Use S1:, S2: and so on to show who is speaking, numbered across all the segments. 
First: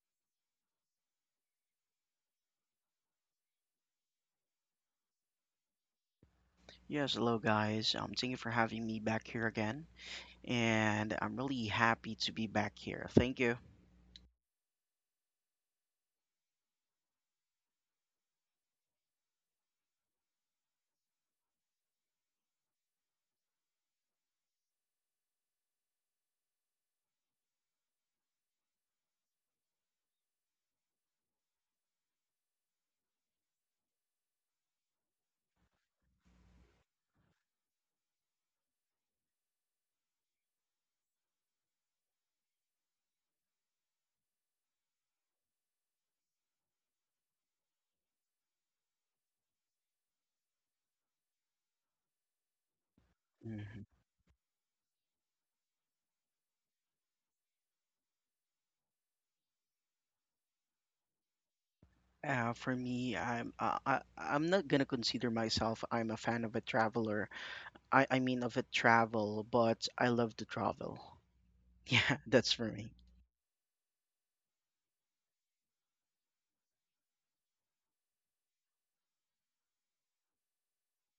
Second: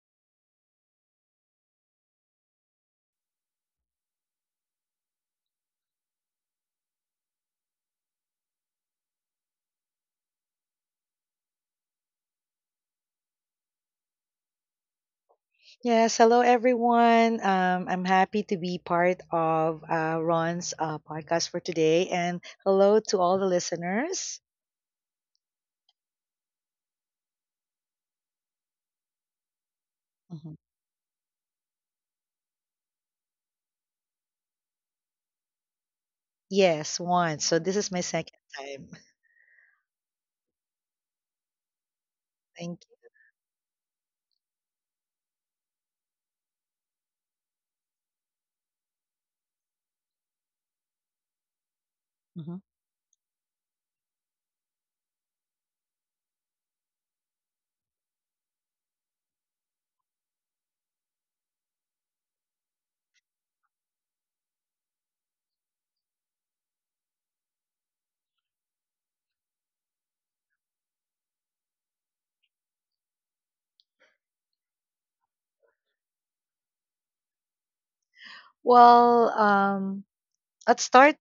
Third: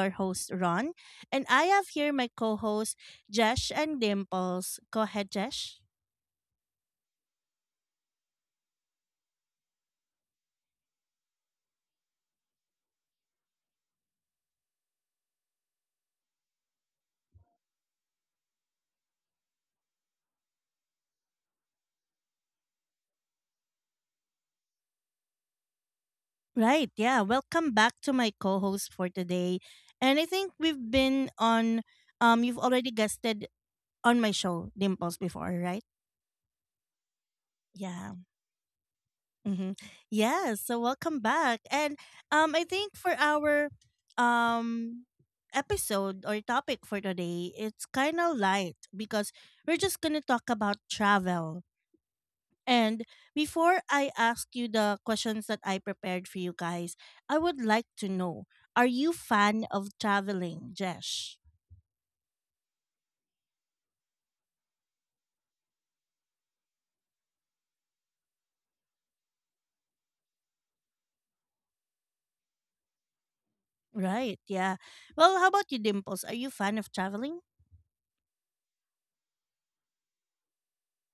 S1: your host, Ron, and I have here my co hosts, Jesh and Dimples. Go ahead, Jesh.
S2: Yes, hello guys. Thank you for having me back here again, and I'm really happy to be back here. Thank you.
S3: Yes, hello everyone. I'm happy to be part of Ron's podcast for today, and hello to all the listeners.
S1: Right. Yeah. Welcome back to my co host for today. And I think
S3: Mhm.
S1: we've been on, you've already guested on my show, Dimples, before, right?
S3: Yes, once. So this is my
S1: Yeah.
S3: second time.
S1: Mm-hmm. Yes. So welcome back. And I
S3: Thank
S1: think for our um episode or topic for today, it's kind of light because we're just going to talk about travel.
S3: you. Mhm.
S1: And before
S2: Mhm.
S1: I ask you the questions that I prepared for you guys, I would like to know, are you fan of traveling, Jesh?
S2: For me, I'm I I'm not gonna consider myself I'm a fan of a traveler. I mean of a travel, but I love to travel. Yeah, that's for me.
S1: Right. Yeah. Well, how about you Dimples? Are you fan of traveling?
S3: Well, at start,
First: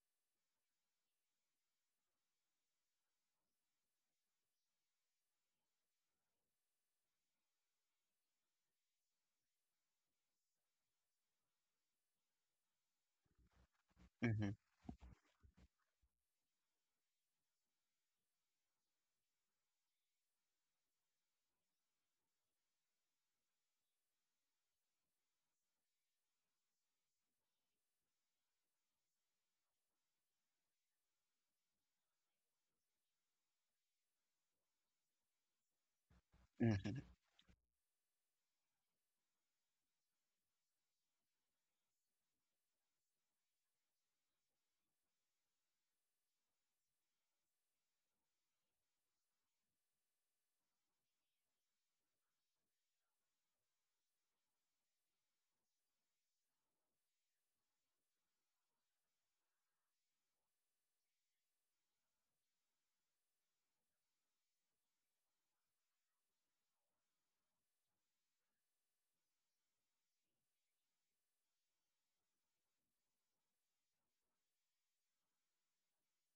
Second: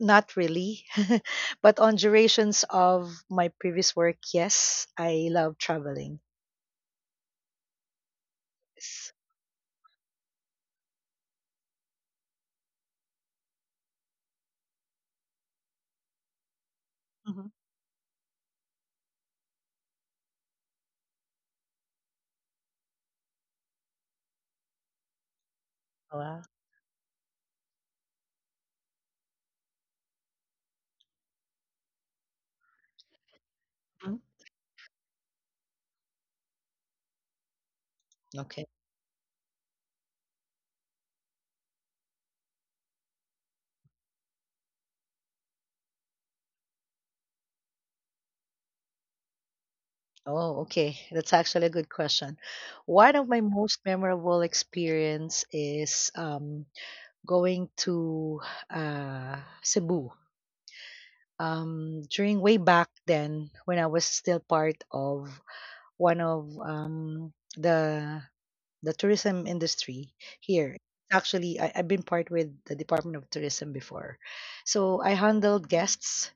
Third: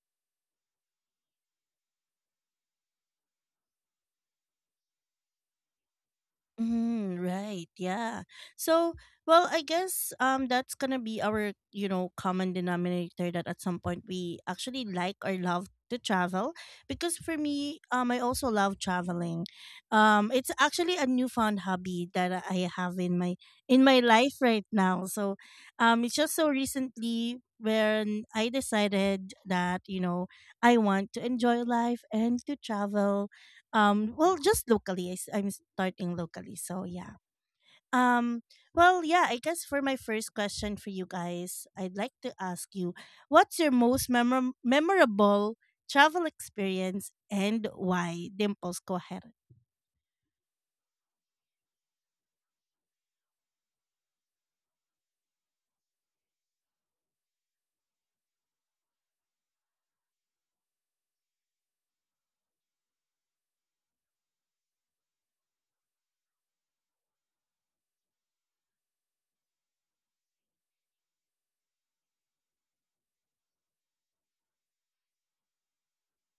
S3: not really, but on durations of my previous work, yes, I love traveling.
S1: Mm, right. Yeah. So,
S3: Yes.
S1: well, I guess that's going to be our, common denominator that at some point we
S2: Mm-hmm.
S1: actually like or love to travel because for
S3: Mhm.
S1: me, I also love traveling. It's actually a newfound hobby that I have in my life right now. So, it's just
S3: Wow.
S1: so recently when I decided that, I want to enjoy life and to travel well just locally. I'm starting locally, so
S2: Mm-hmm.
S1: yeah. um
S3: Mhm.
S1: yeah, I guess for my first question for you guys, I'd like to ask you, what's your most memorable travel experience and why? Dimples, go ahead.
S3: Oh, okay. That's actually a good question. One of my most memorable experience is going to uh, Cebu. During way back then, when I was still part of one of the tourism industry here. Actually, I've been part with the Department of Tourism before, so I handled guests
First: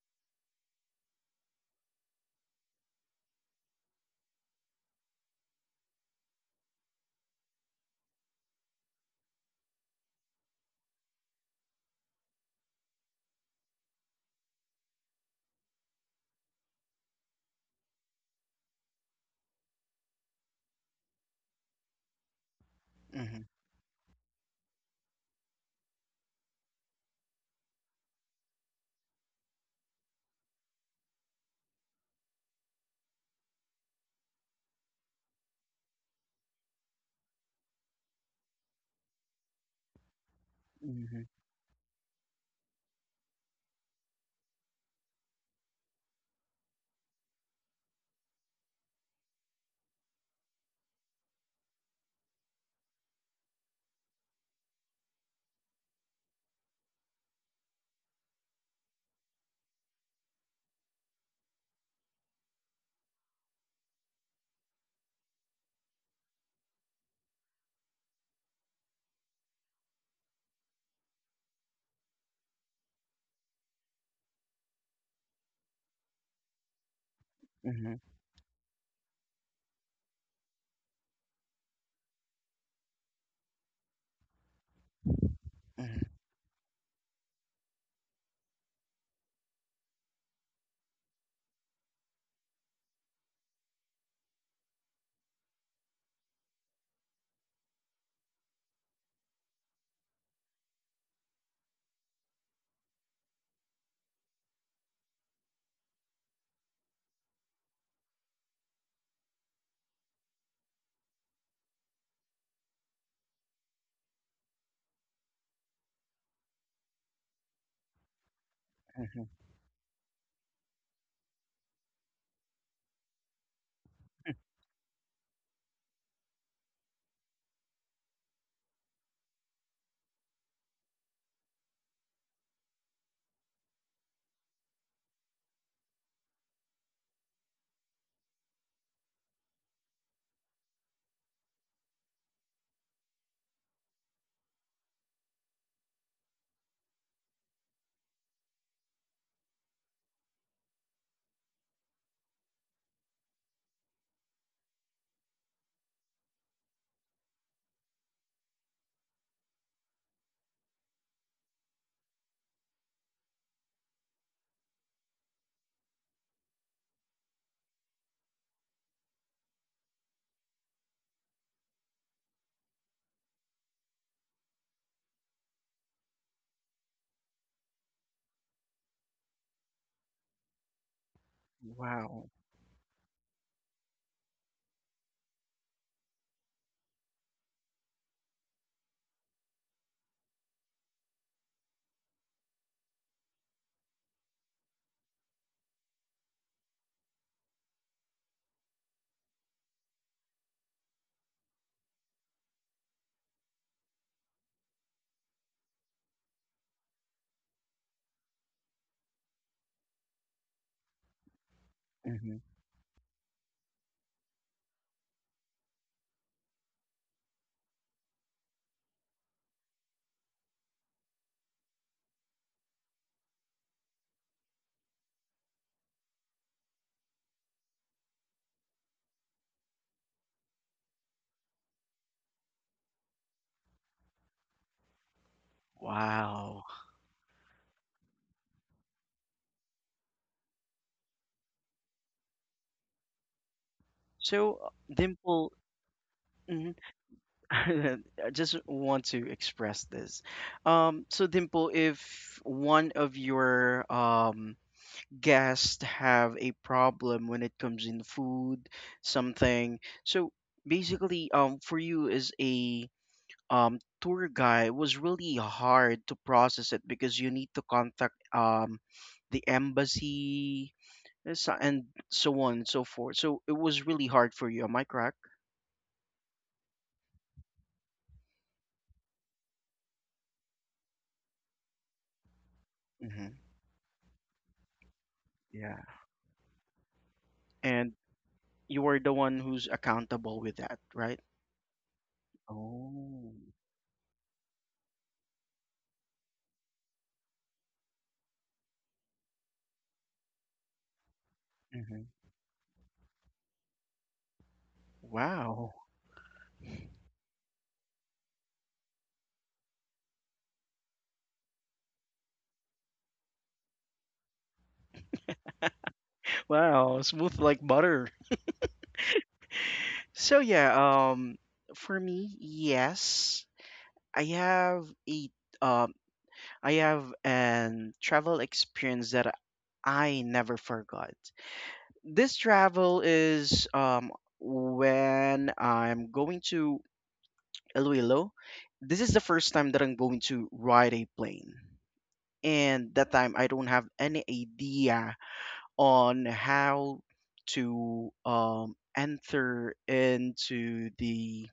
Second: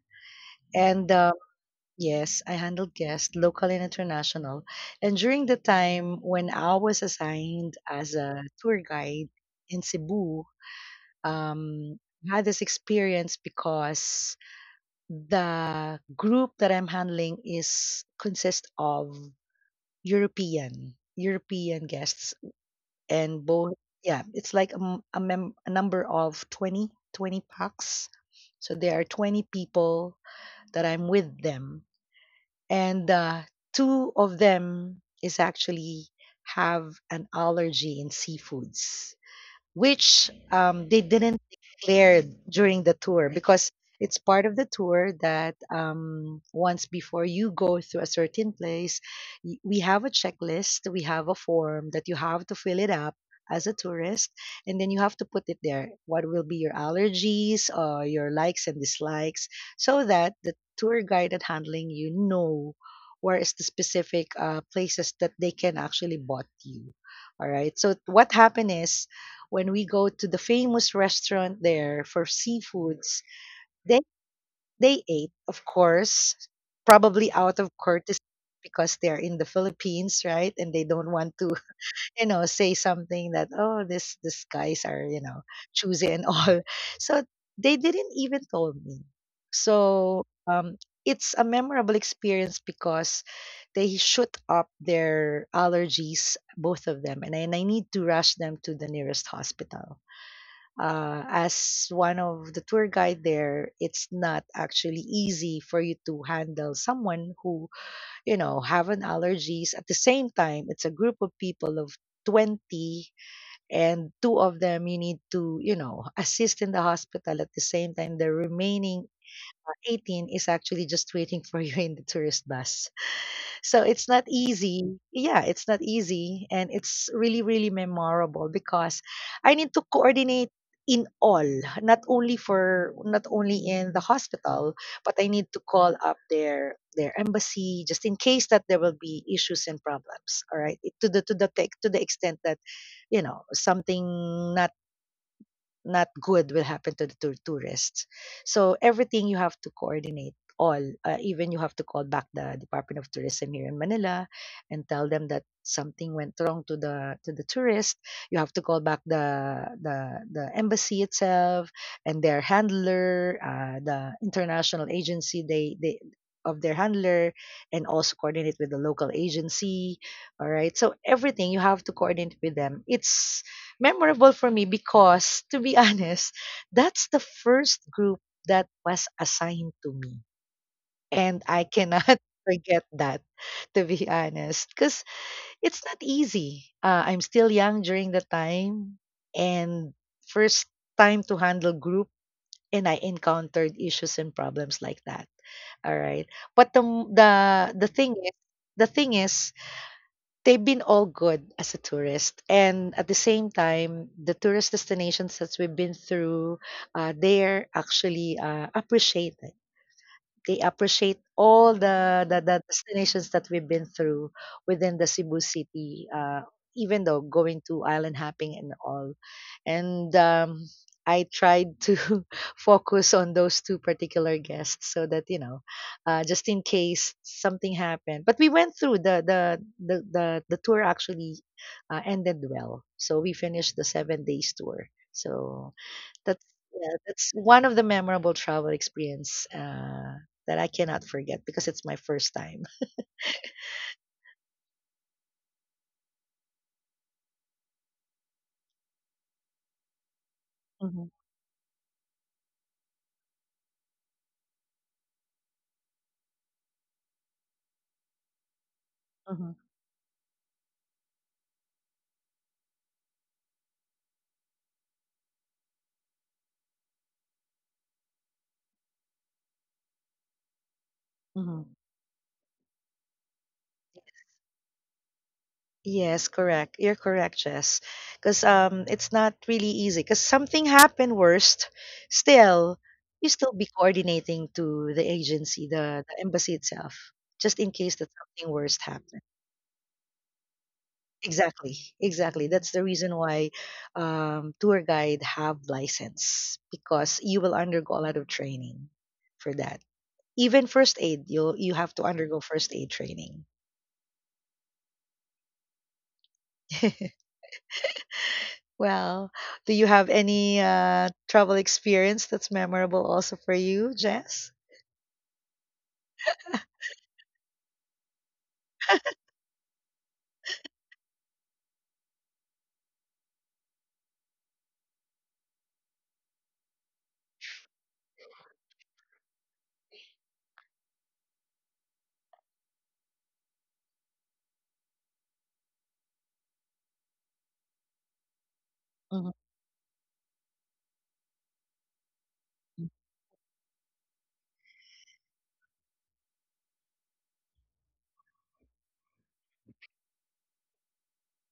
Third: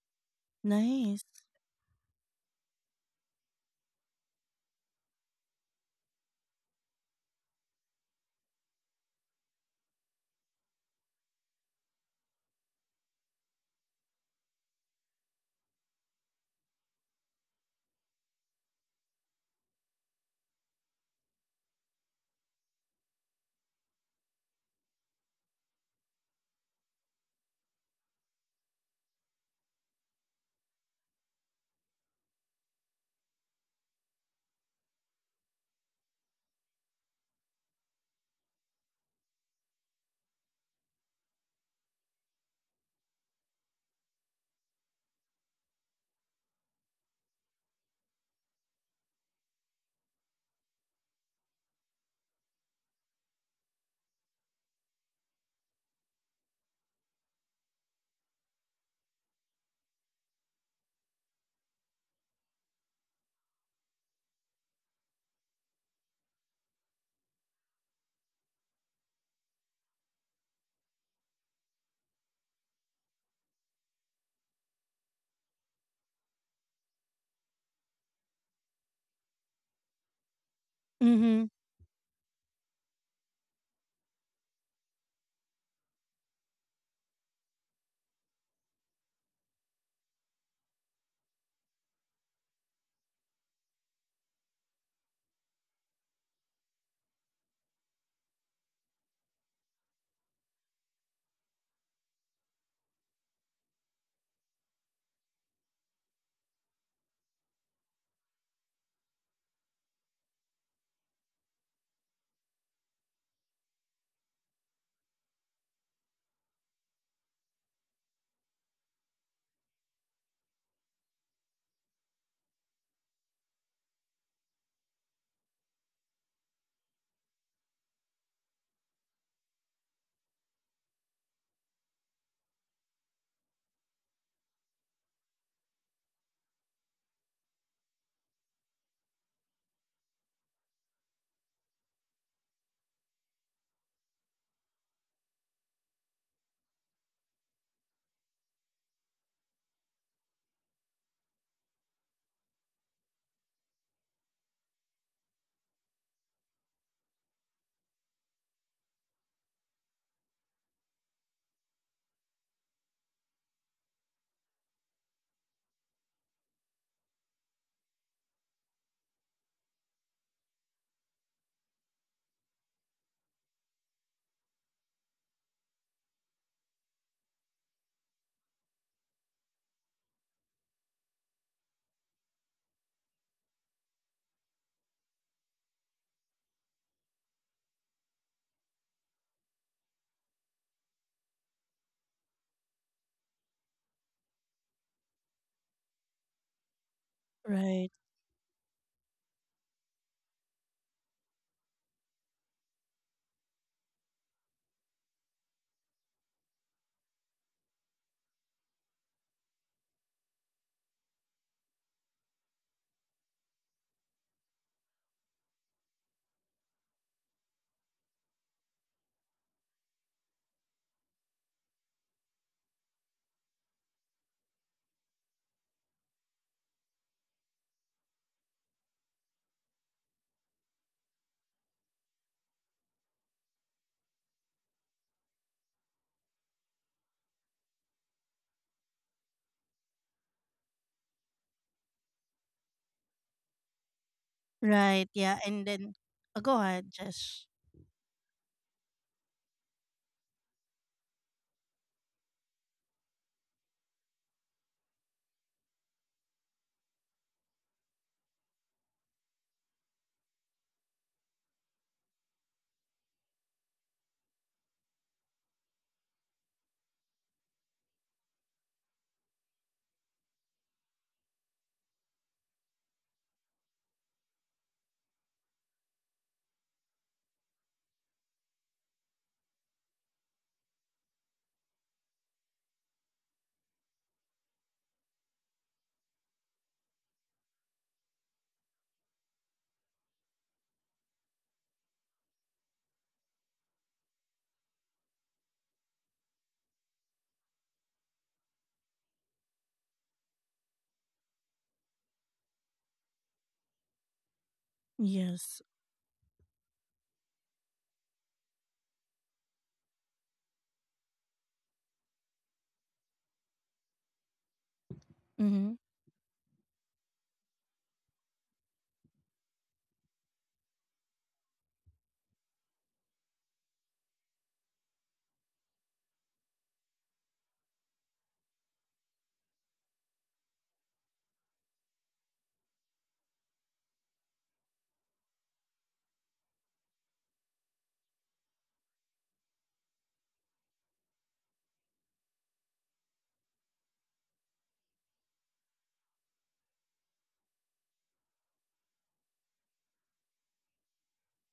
S3: and
S1: Nice.
S3: yes, I handled guests, local and international. And during the time when I was assigned as a tour guide in Cebu, um, I had this experience because the group that I'm handling is consists of European guests
S2: Mm-hmm.
S3: and both yeah, it's like a, m- a, mem- a number of 20 20 packs, so there are 20 people that I'm with them, and two of them is actually have an allergy in seafoods, which they
S2: Mm-hmm.
S3: didn't declare during the tour because it's part of the tour that once before you go to a certain place, we have a checklist, we have a form that you have to fill it up as a tourist, and then you have to put it there. What will be your allergies, your likes and dislikes, so that the tour guide that handling where is the specific places that they can actually bot you. All right. So what happened is, when we go to the famous restaurant there for seafoods, they they ate, of course, probably out of
S2: Mm-hmm.
S3: courtesy because they're in the Philippines, right? And they don't want
S1: Mm-hmm.
S3: to, say something that, oh, this these guys are,
S2: Mm-hmm.
S3: choosy and all. So they didn't even told me. So it's a memorable experience because they shoot up their allergies, both of them, and I need to rush them to the nearest hospital. As one of the tour guide there, it's not actually easy for you to handle someone who, have an allergies. At the same time, it's a group of people of 20, and two of them you need to, assist in the hospital at the same time. The remaining
S2: Mm-hmm.
S3: 18 is actually just waiting for you in the tourist bus. So it's not easy. Yeah, it's not easy. And it's really, really memorable because I need to coordinate in all, not only for not only in the hospital, but I need to call up their embassy just in case that there will be issues and problems. All right. It- to the tech to the extent that, something not not good will happen to the tourists. So everything you have to coordinate all, even you have to call back the Department of Tourism here in Manila and tell them that something went wrong to the tourist. You have to call back the embassy itself, and their handler, the international agency, they of their handler, and also coordinate with the local agency. All right, so everything you have to coordinate with them. It's memorable for me because, to be honest, that's the first group that was assigned to me. And I cannot
S2: Wow.
S3: forget that, to be honest, because it's not easy. I'm still young during the time, and first time to handle group, and I encountered issues and problems like that. All right, but the the
S1: Right.
S3: thing is, the thing is, they've been all good as a tourist, and at the same time the tourist destinations that we've been through, they're actually appreciated they appreciate all the,
S2: Mm-hmm.
S3: the the destinations that we've been through within the Cebu City. Even though going to island hopping and all, and I tried to focus on those two particular guests so that, just in case something happened. But we went through the tour, actually ended well, so we finished the 7 days tour. So that's
S2: Wow.
S3: yeah, that's one of the memorable travel experience, that I cannot forget because it's my first time.
S2: So,
S1: Right. Yeah,
S2: Dimple.
S1: and then go
S2: Mhm.
S1: ahead, Josh.
S2: I just want to express this. Um,
S3: Hmm.
S2: so Dimple, if one of your guests have a problem when it comes in food,
S3: Hmm.
S2: something, so basically, for you as a tour guide, it was really hard to process it because you need to contact the embassy and
S3: Hmm.
S2: so on and so forth. So it was really hard for you. Am I correct?
S3: Yes, correct. You're correct, Jess. Because it's not really easy. Because something happened worst, still, you
S2: Hmm.
S3: still be coordinating to the agency,
S2: Yeah.
S3: the embassy itself, just in
S2: And
S3: case that something worst
S2: you are the
S3: happened.
S2: one who's accountable with that, right?
S3: Exactly, exactly. That's the reason
S2: Oh.
S3: why tour guide have license, because you will undergo a lot of training for that. Even first aid, you have
S2: Hmm.
S3: to undergo first aid training.
S1: Yes.
S2: Wow.
S3: Well, do you have any travel experience that's memorable also for you, Jess?
S1: Mm-hmm.
S2: Wow, smooth like butter. So yeah, for me, yes, I have a um I have an travel experience that I never forgot. This travel is when I'm going to Iloilo. This is the
S3: Hmm.
S2: first time that I'm going to ride a plane. And that time I don't have any idea on how to enter into the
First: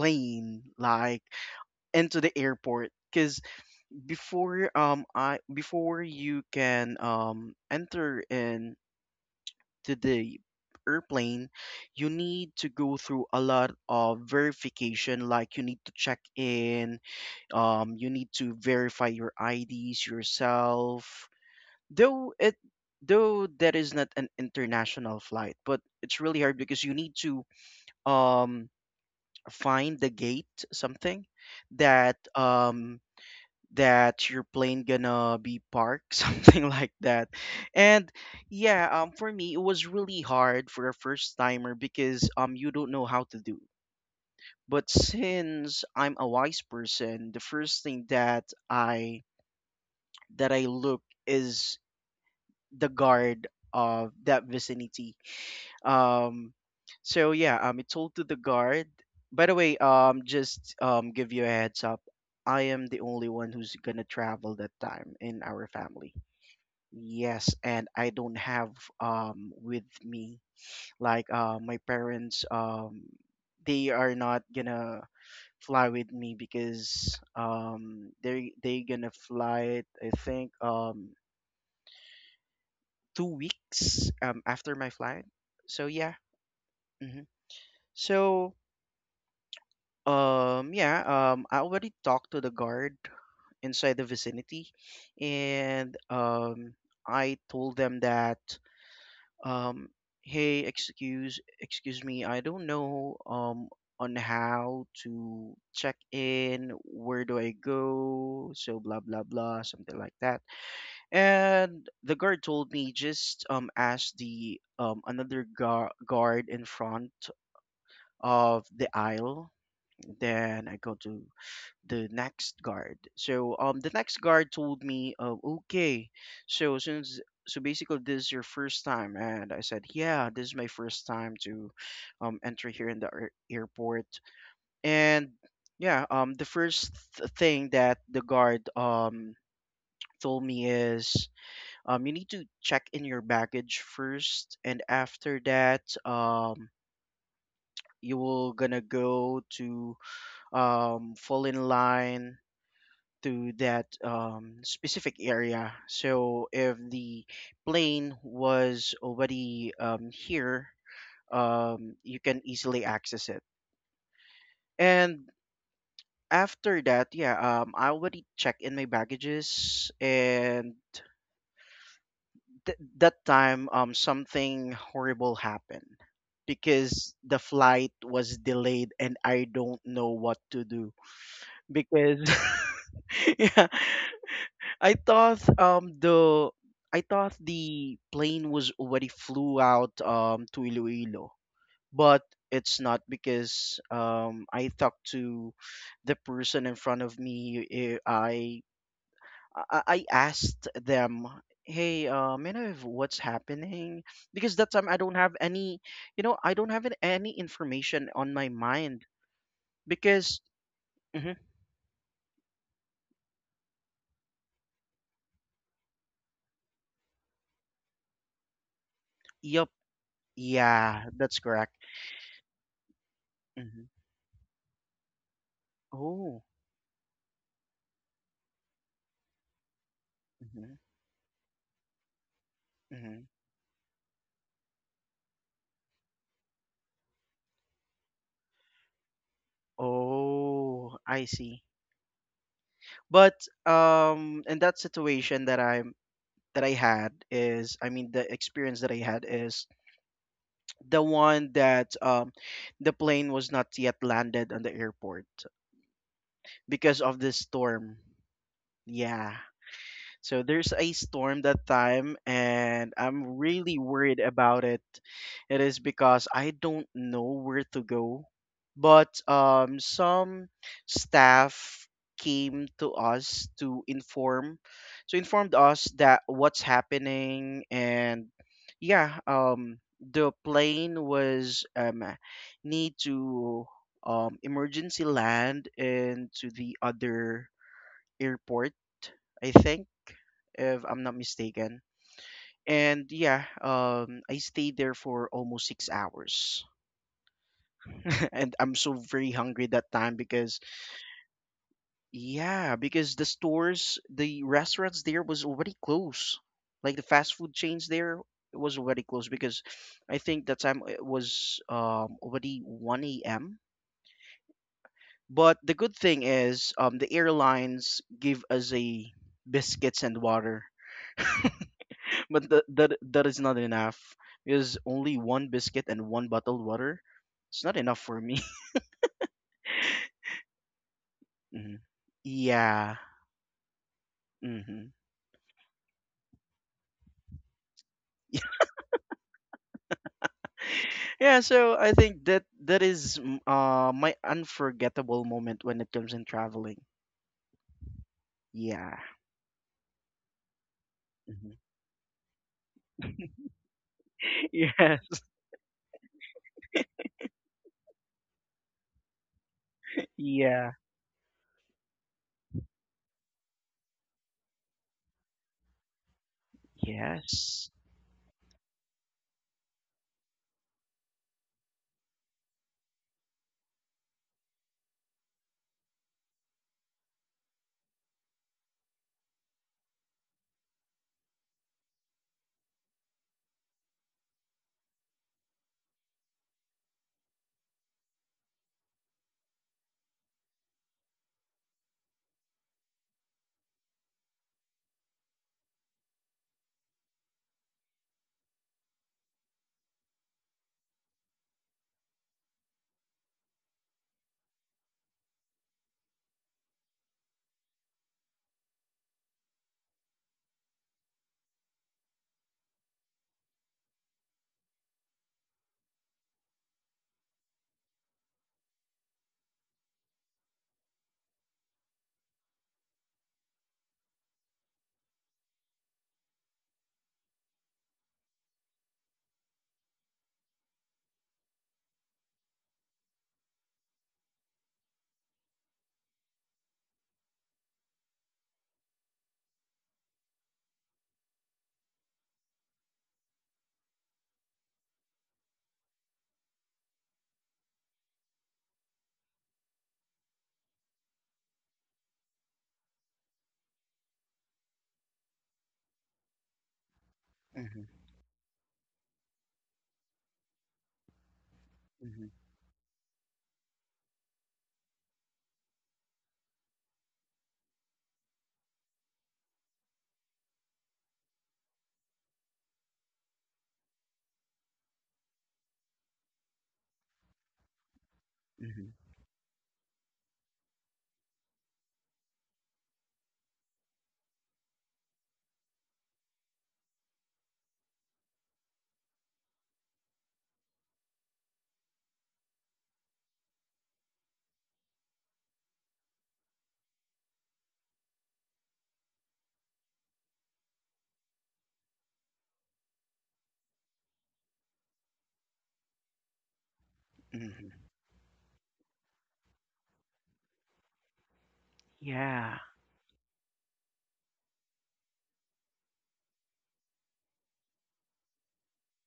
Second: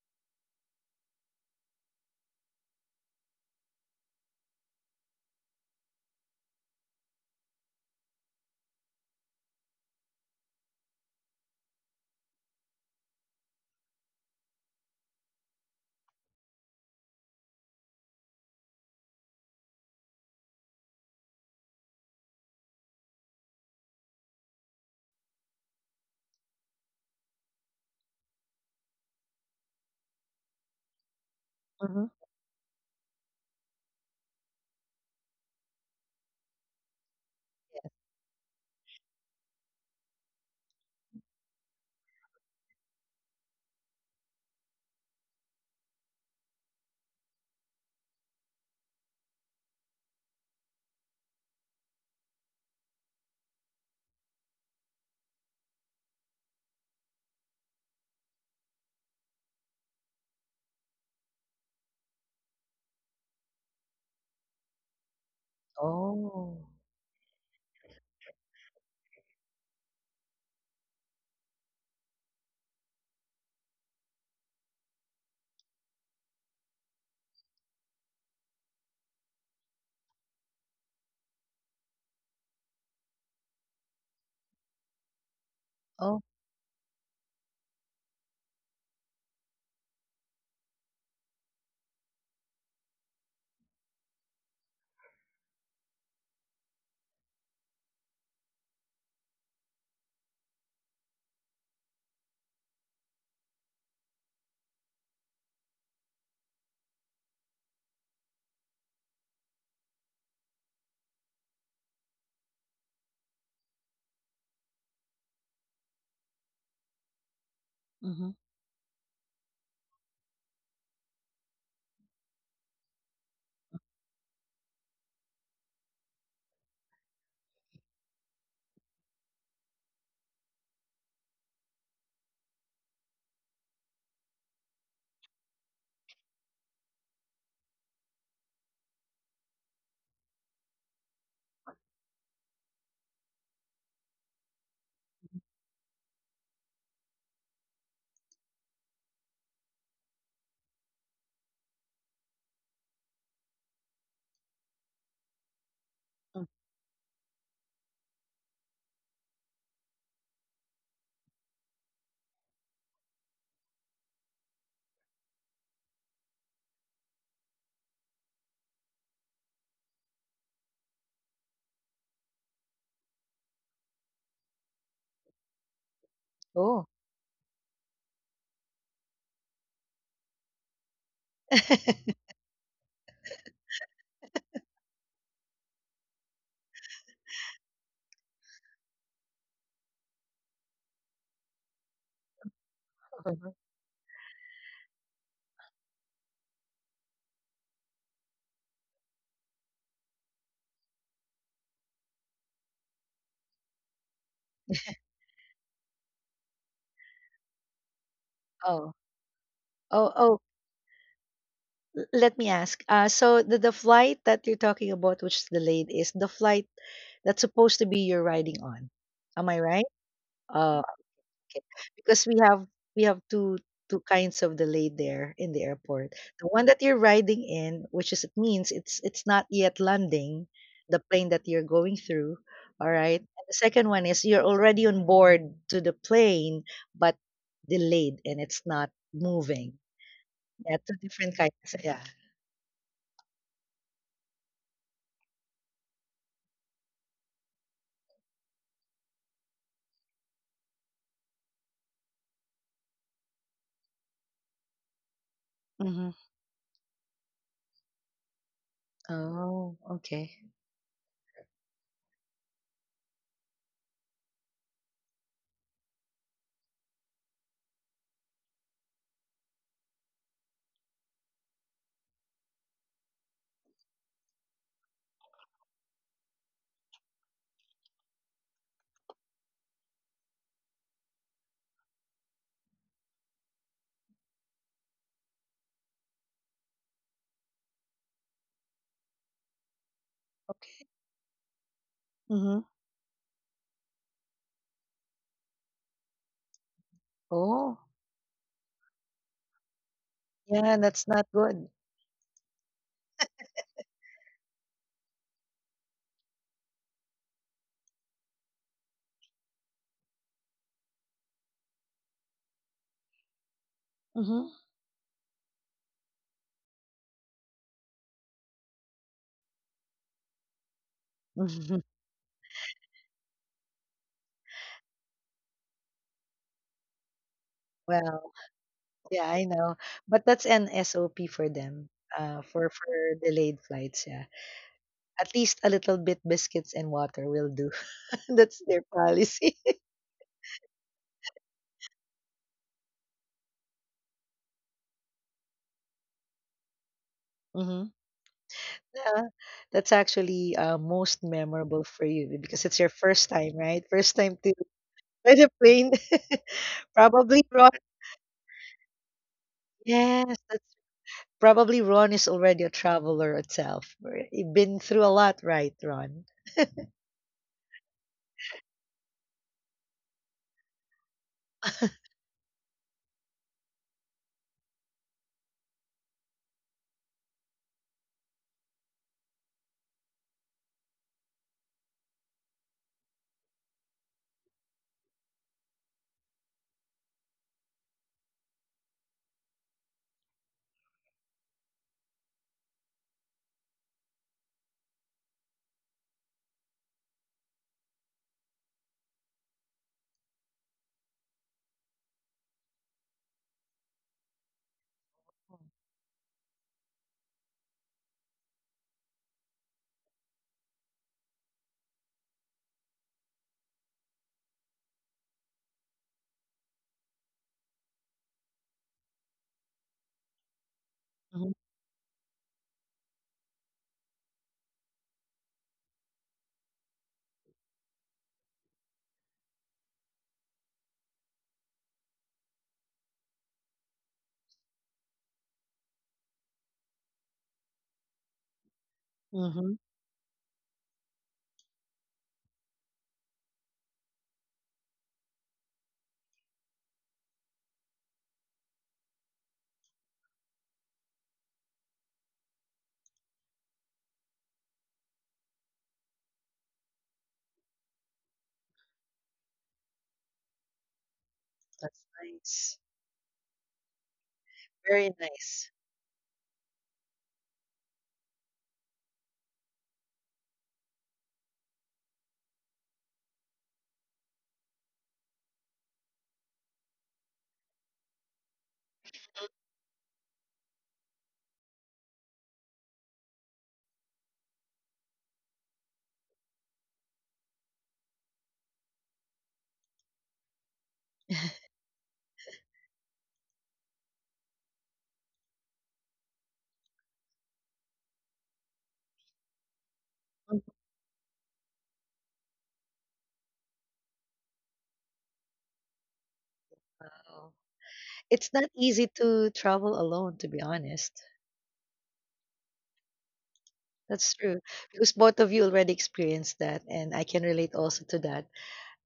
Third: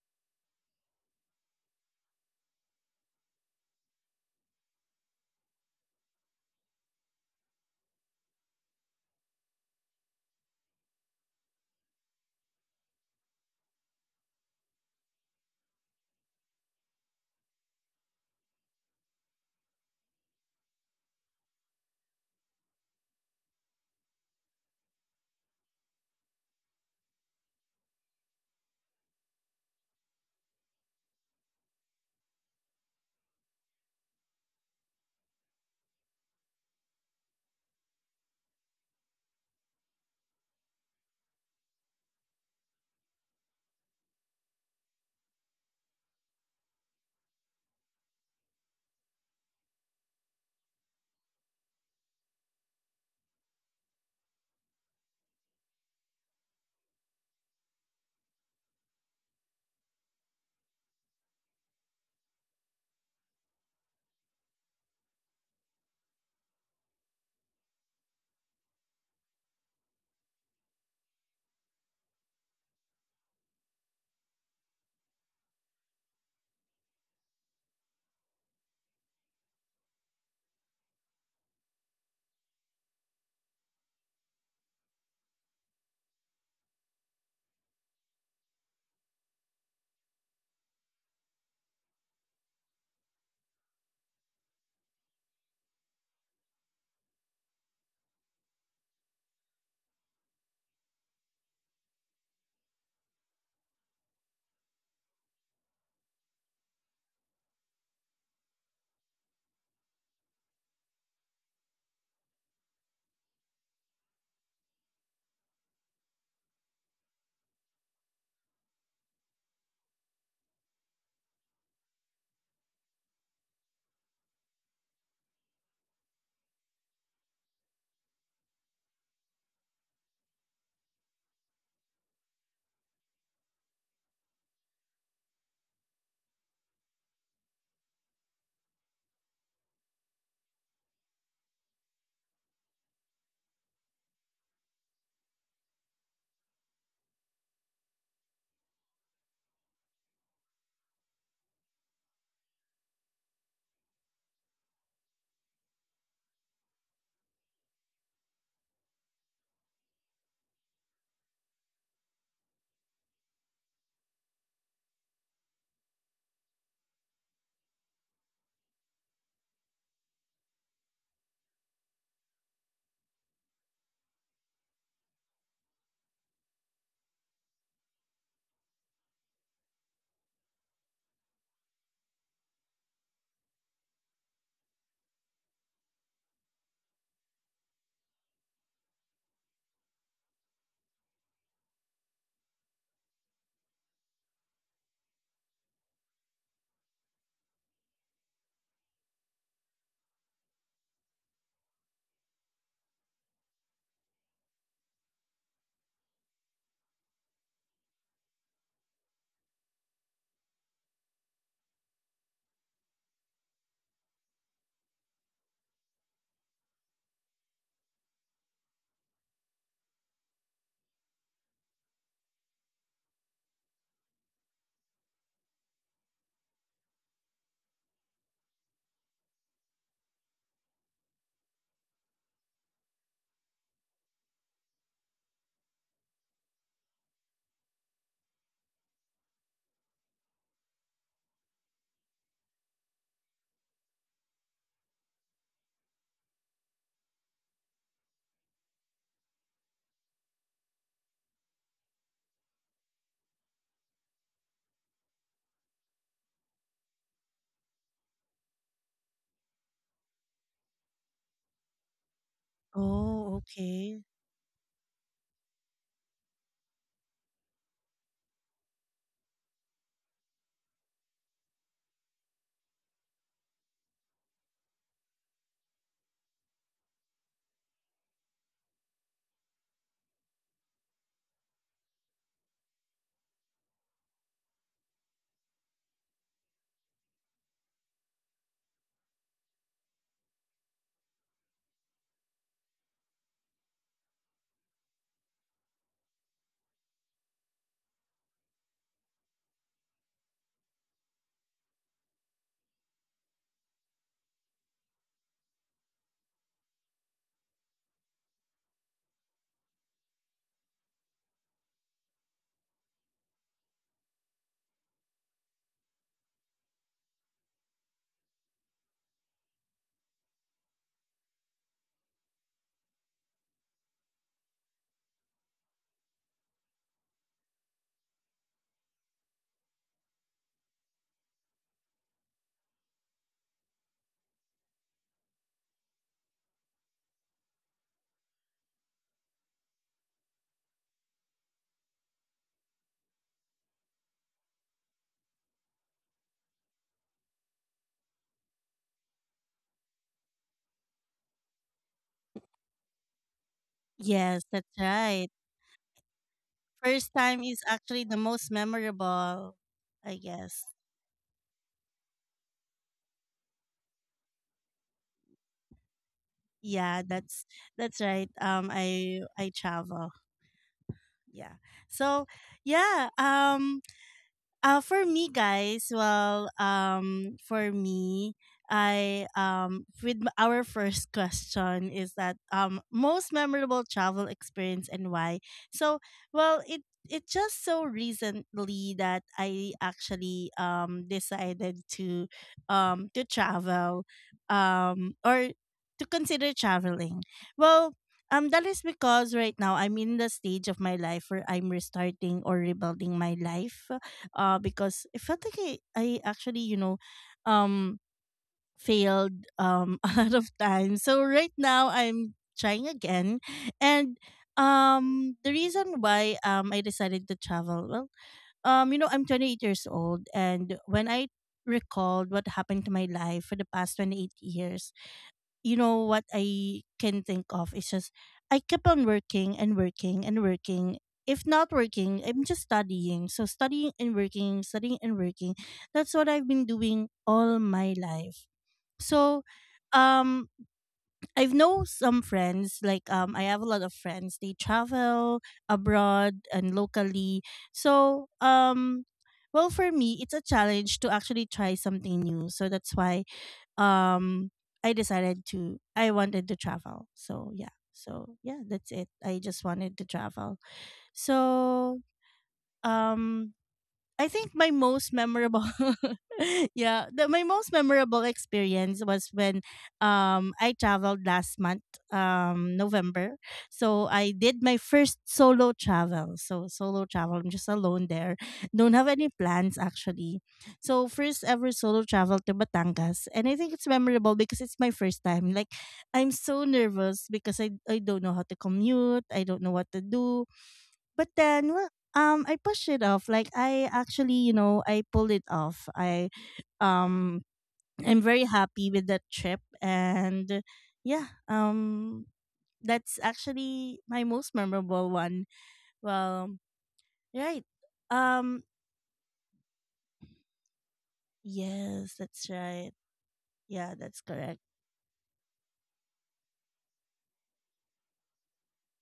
S2: plane, like into the airport. Because before you can enter into the airplane, you need to go through a lot of verification. Like you need to check in, you need to verify your IDs yourself though it though that is not an international flight, but it's really hard because you need to um find the gate, something that um that your plane gonna be parked something like that. And yeah, for me it was really hard for a first timer because you don't know how to do. But since I'm a wise person, the first thing that I look is the guard of that vicinity. Um, so yeah, it's all to the guard. By the way, just give you a heads up. I am the only one who's gonna travel that time in our family.
S3: Oh.
S2: Yes, and I don't have with me like my parents. They are not gonna fly with me because they gonna fly it I think two weeks after my flight. So yeah.
S3: Oh,
S2: Hmm. So yeah, I already talked to the guard inside the vicinity, and I told them that, um, hey, excuse me, I don't know, on how to check in, where do I go, so blah blah blah, something like that. And the guard told me just ask the another gu guard in front
S3: mhm,
S2: of the aisle. Then I go to the next guard. So the next guard told me, okay, so since so basically this is your first time, and I said, yeah, this is my first time to enter here in the airport, and yeah, the first thing that the guard told me is you need to check in your baggage first, and after that you will gonna go to fall in line to that specific area.
S3: mm.
S2: So if the plane was already here, you can easily access it. And after that, yeah, I already checked in my baggages, and that time, something horrible happened
S3: Oh.
S2: because the flight was delayed, and I don't know what to do because yeah, I thought um the I thought the plane was already flew out to Iloilo, but it's not
S3: Mhm.
S2: because I talked to the person in front of me. I asked them, hey, you know if what's happening, because that time I don't have any, you know, I don't have any information on my
S3: Oh.
S2: mind
S3: Oh,
S2: because
S3: oh,
S2: mhm,
S3: l let me ask, so the flight that you're talking about, which is delayed, is the flight that's supposed to be you're riding on. Am I
S2: yup,
S3: right?
S2: yeah, that's
S3: Market.
S2: correct.
S3: Because we have two
S2: Hmm.
S3: two kinds of delay there in the airport.
S2: Oh.
S3: The one that you're riding in, which is, it means it's not yet landing, the plane that you're going through. All right.
S2: Hmm.
S3: And the second one is you're already on board to the plane, but delayed and it's not moving. Yeah,
S2: Oh,
S3: two
S2: I
S3: different kinds.
S2: see.
S3: Yeah.
S2: But in that situation that I had is, I mean, the experience that I had is the one that the plane was not yet landed on the airport
S3: Mm-hmm.
S2: because of the storm. Yeah.
S3: Oh,
S2: So
S3: okay.
S2: there's a storm that time, and I'm
S1: Oh,
S2: really
S1: okay.
S2: worried about it. It is because I don't know where to go. But some staff came to us to inform, so informed us that what's happening, and yeah, the plane was need to emergency land into the other airport, I think, if
S3: Okay.
S2: I'm not mistaken.
S3: Mm-hmm.
S2: And yeah, I stayed there for almost six hours,
S3: Oh,
S2: and I'm so very hungry that time because
S3: yeah, that's not good.
S2: yeah, because the stores, the restaurants there was already closed. Like the fast food chains there was already closed because I think that time it was already 1 a.m.
S3: Mm-hmm.
S2: But the good thing is the airlines give us a biscuits and water. But that is not enough. Because only one biscuit and one bottled water, it's not enough for
S3: Well,
S2: me.
S3: yeah, I know. But that's an SOP for
S2: Hmm.
S3: them. For
S2: Yeah.
S3: for delayed flights, yeah.
S2: Hmm.
S3: At least a little bit biscuits and water will do. That's their policy.
S2: Yeah. So I think that that is mm, my unforgettable moment when it comes in traveling.
S3: Hmm.
S2: Yeah.
S3: Yeah, that's actually most
S2: hmm
S3: memorable for you because it's your first time, right? First time
S1: Yes,
S3: to
S1: that's
S2: Yes.
S1: right.
S3: fly the plane.
S1: First
S3: Probably
S1: time is
S3: Ron.
S1: actually the most memorable, I
S3: Yes, that's
S2: Yeah.
S1: guess.
S3: probably Ron is already a traveler itself. Right? You've been through a lot, right, Ron?
S1: Yeah, that's
S2: Yes.
S1: that's right. I travel. Yeah. So, yeah, for me, guys, well, for me, I our first question is that most memorable travel experience and why. So, well, it just so recently that I actually decided to travel or to consider traveling. Well, that is because right now I'm in the stage of my life where I'm restarting or rebuilding my life, because it felt like I actually, um, failed a lot of times. So right now I'm trying again. And the reason why I decided to travel, well, I'm 28 years old, and when I
S3: Mm-hmm.
S1: recalled what happened to my life for the past 28 years, you know what I can think of is just I kept on working and working and working. If not working, I'm just studying. So studying and working, studying and working. That's what I've been doing all my life. So
S3: Mm-hmm.
S1: um I've know some friends, like I have a lot of friends. They travel abroad and locally. So for me it's a challenge to actually try something new. So that's why um I wanted to travel. So
S2: Hmm.
S1: yeah. So yeah, that's it. I just wanted to travel.
S3: That's
S1: So
S2: Hmm.
S3: nice.
S1: um I think my
S3: Very
S1: most
S3: nice.
S1: memorable, yeah, my most memorable experience was when I traveled last month, November. So I did my first solo travel. So solo travel, I'm just alone there.
S2: Hmm.
S1: Don't have any plans actually. So first ever solo travel to Batangas, and I think it's memorable because it's my first time. Like, I'm so nervous because I don't know how to commute, I don't know what to do, but then, well, I pushed it off. Like, I actually, I pulled it off. Um I'm very happy with that trip,
S3: Mhm.
S1: and yeah, that's actually my most memorable one. Well,
S3: Oh.
S1: right.
S2: Hmm.
S3: It's
S1: Um
S3: not easy to travel alone, to be honest.
S1: yes, that's
S2: Yeah.
S1: right. Yeah, that's
S3: That's true.
S1: correct.
S3: Because both of you already experienced that, and I can relate also to that.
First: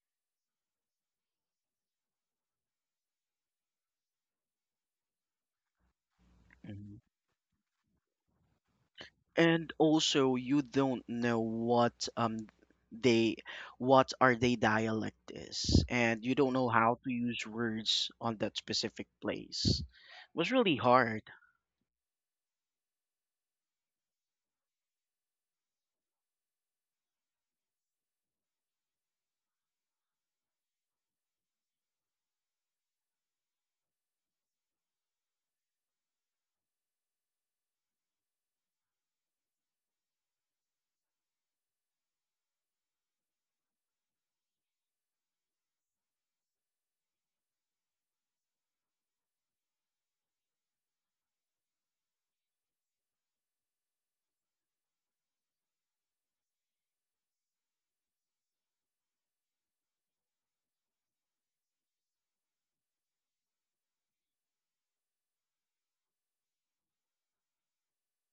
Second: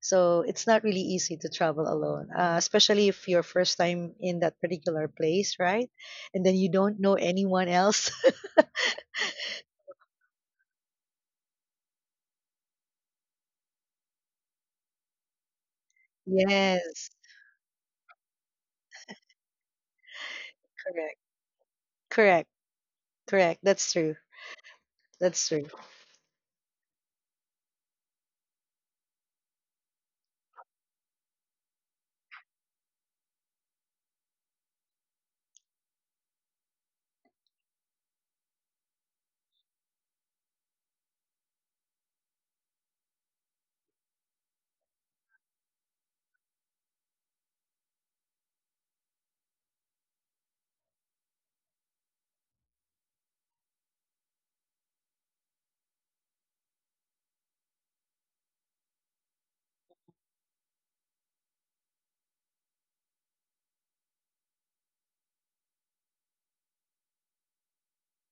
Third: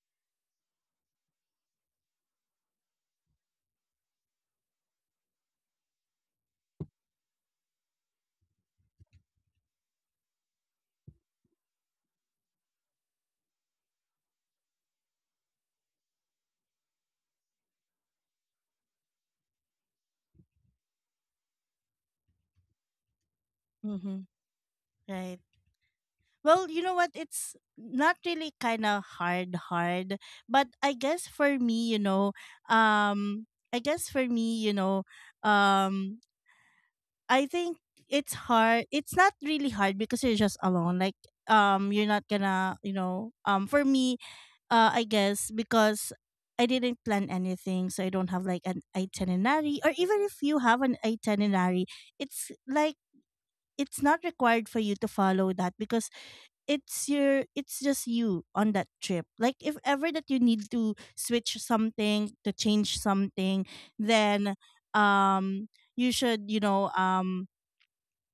S3: So it's not really easy to travel alone, especially if you're first time in that particular place, right? And then you
S2: Mm-hmm.
S3: don't know anyone else.
S2: And also you don't know what they what are they dialect is, and you don't know how
S3: Yes,
S2: to use words on that specific place. It was really
S3: correct,
S2: hard.
S3: correct, correct. That's true.
S1: Mm-hmm. Right.
S3: That's true.
S1: Well, you know what? It's not really kind of hard, hard. But I guess for me, um, I guess for me, um, I think it's hard. It's not really hard because you're just alone. Like, you're not gonna, for me, I guess because I didn't plan anything, so I don't have like an itinerary. Or even if you have an itinerary, it's like it's not required for you to follow that because it's just you on that trip. Like, if ever that you need to switch something, to change something, then um you should,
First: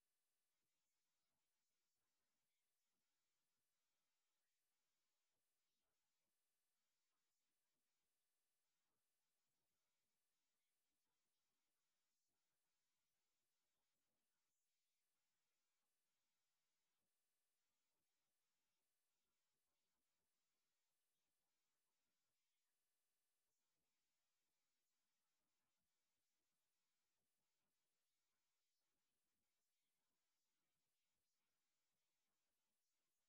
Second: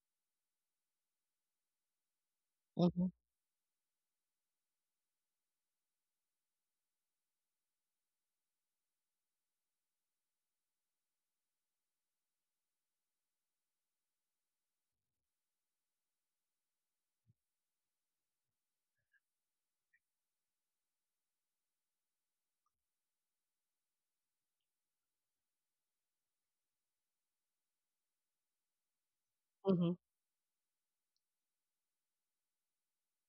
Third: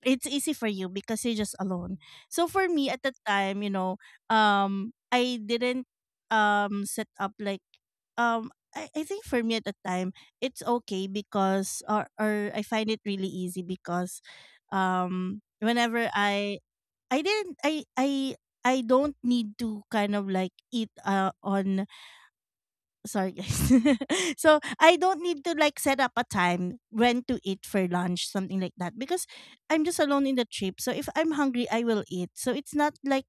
S1: it's easy for you because you're just alone. So for me at
S3: Mm-hmm.
S1: the time, I didn't set up, like, I think for me at the time it's okay because or I find it really easy because whenever I didn't I don't need to kind of like eat on, sorry guys. So I don't need to like set up a time when to eat for lunch, something like that. Because I'm
S3: Mm-hmm.
S1: just alone in the trip. So if I'm hungry I will eat. So it's not like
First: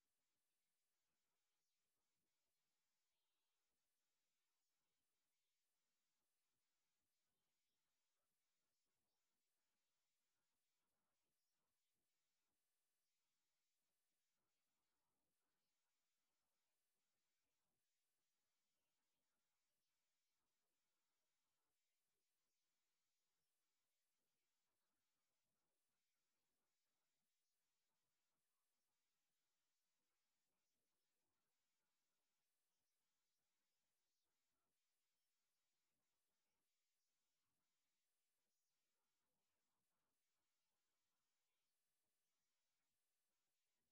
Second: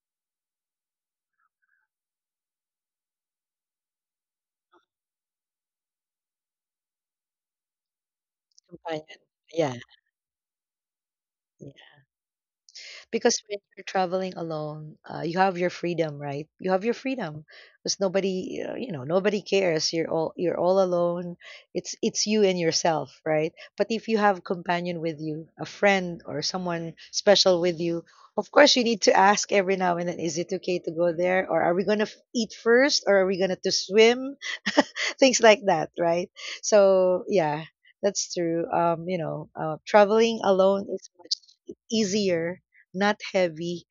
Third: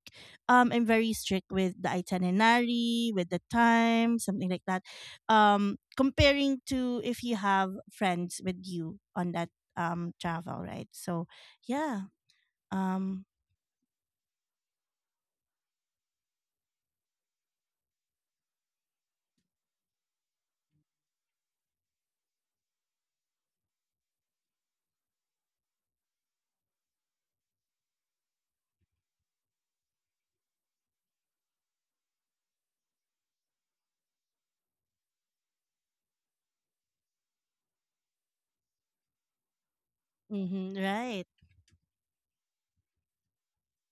S1: I'm very strict with the itinerary, with the time, something like that. Comparing to if you have friends with you on that
S3: Yeah,
S1: travel, right? So
S3: yeah.
S1: yeah. Um
S3: Because when you're traveling alone, you have your freedom, right? You have your freedom because nobody, nobody cares. You're all alone. It's you and yourself, right? But if you have companion with you, a friend or someone special with you, of course you need to ask every now and then, is it okay to go there, or are we gonna eat first, or are we gonna to swim, things like that, right? So yeah, that's true. Traveling
S1: mhm,
S3: alone is
S1: right.
S3: much easier, not heavy,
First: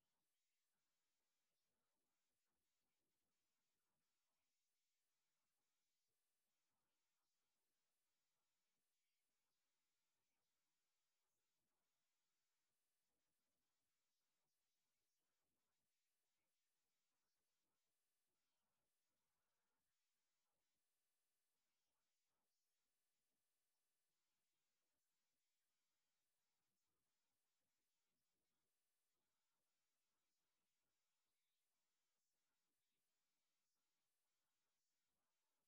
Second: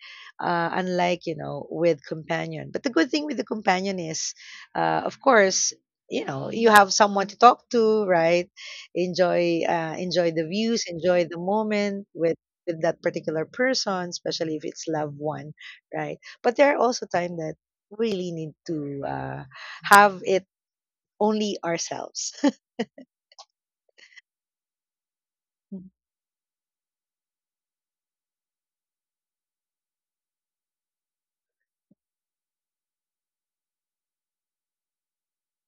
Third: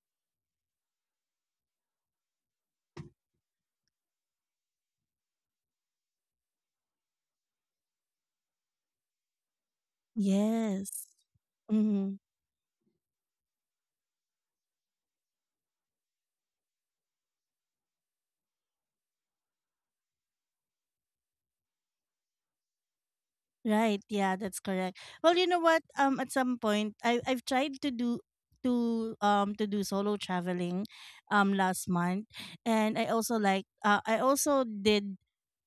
S3: unlike with companion. But the good thing with the companion is, of course, you have someone to talk to, right? Enjoy the views,
S1: Yes.
S3: enjoy the moment
S1: Mm-hmm.
S3: with that particular person, especially if it's loved one, right? But there are also time that we really need to, have it only ourselves.
S1: Right. Yeah, that's correct. Well, you know what?
S3: Ừm.
S1: At some point, I've tried to do solo traveling, last month, and I also did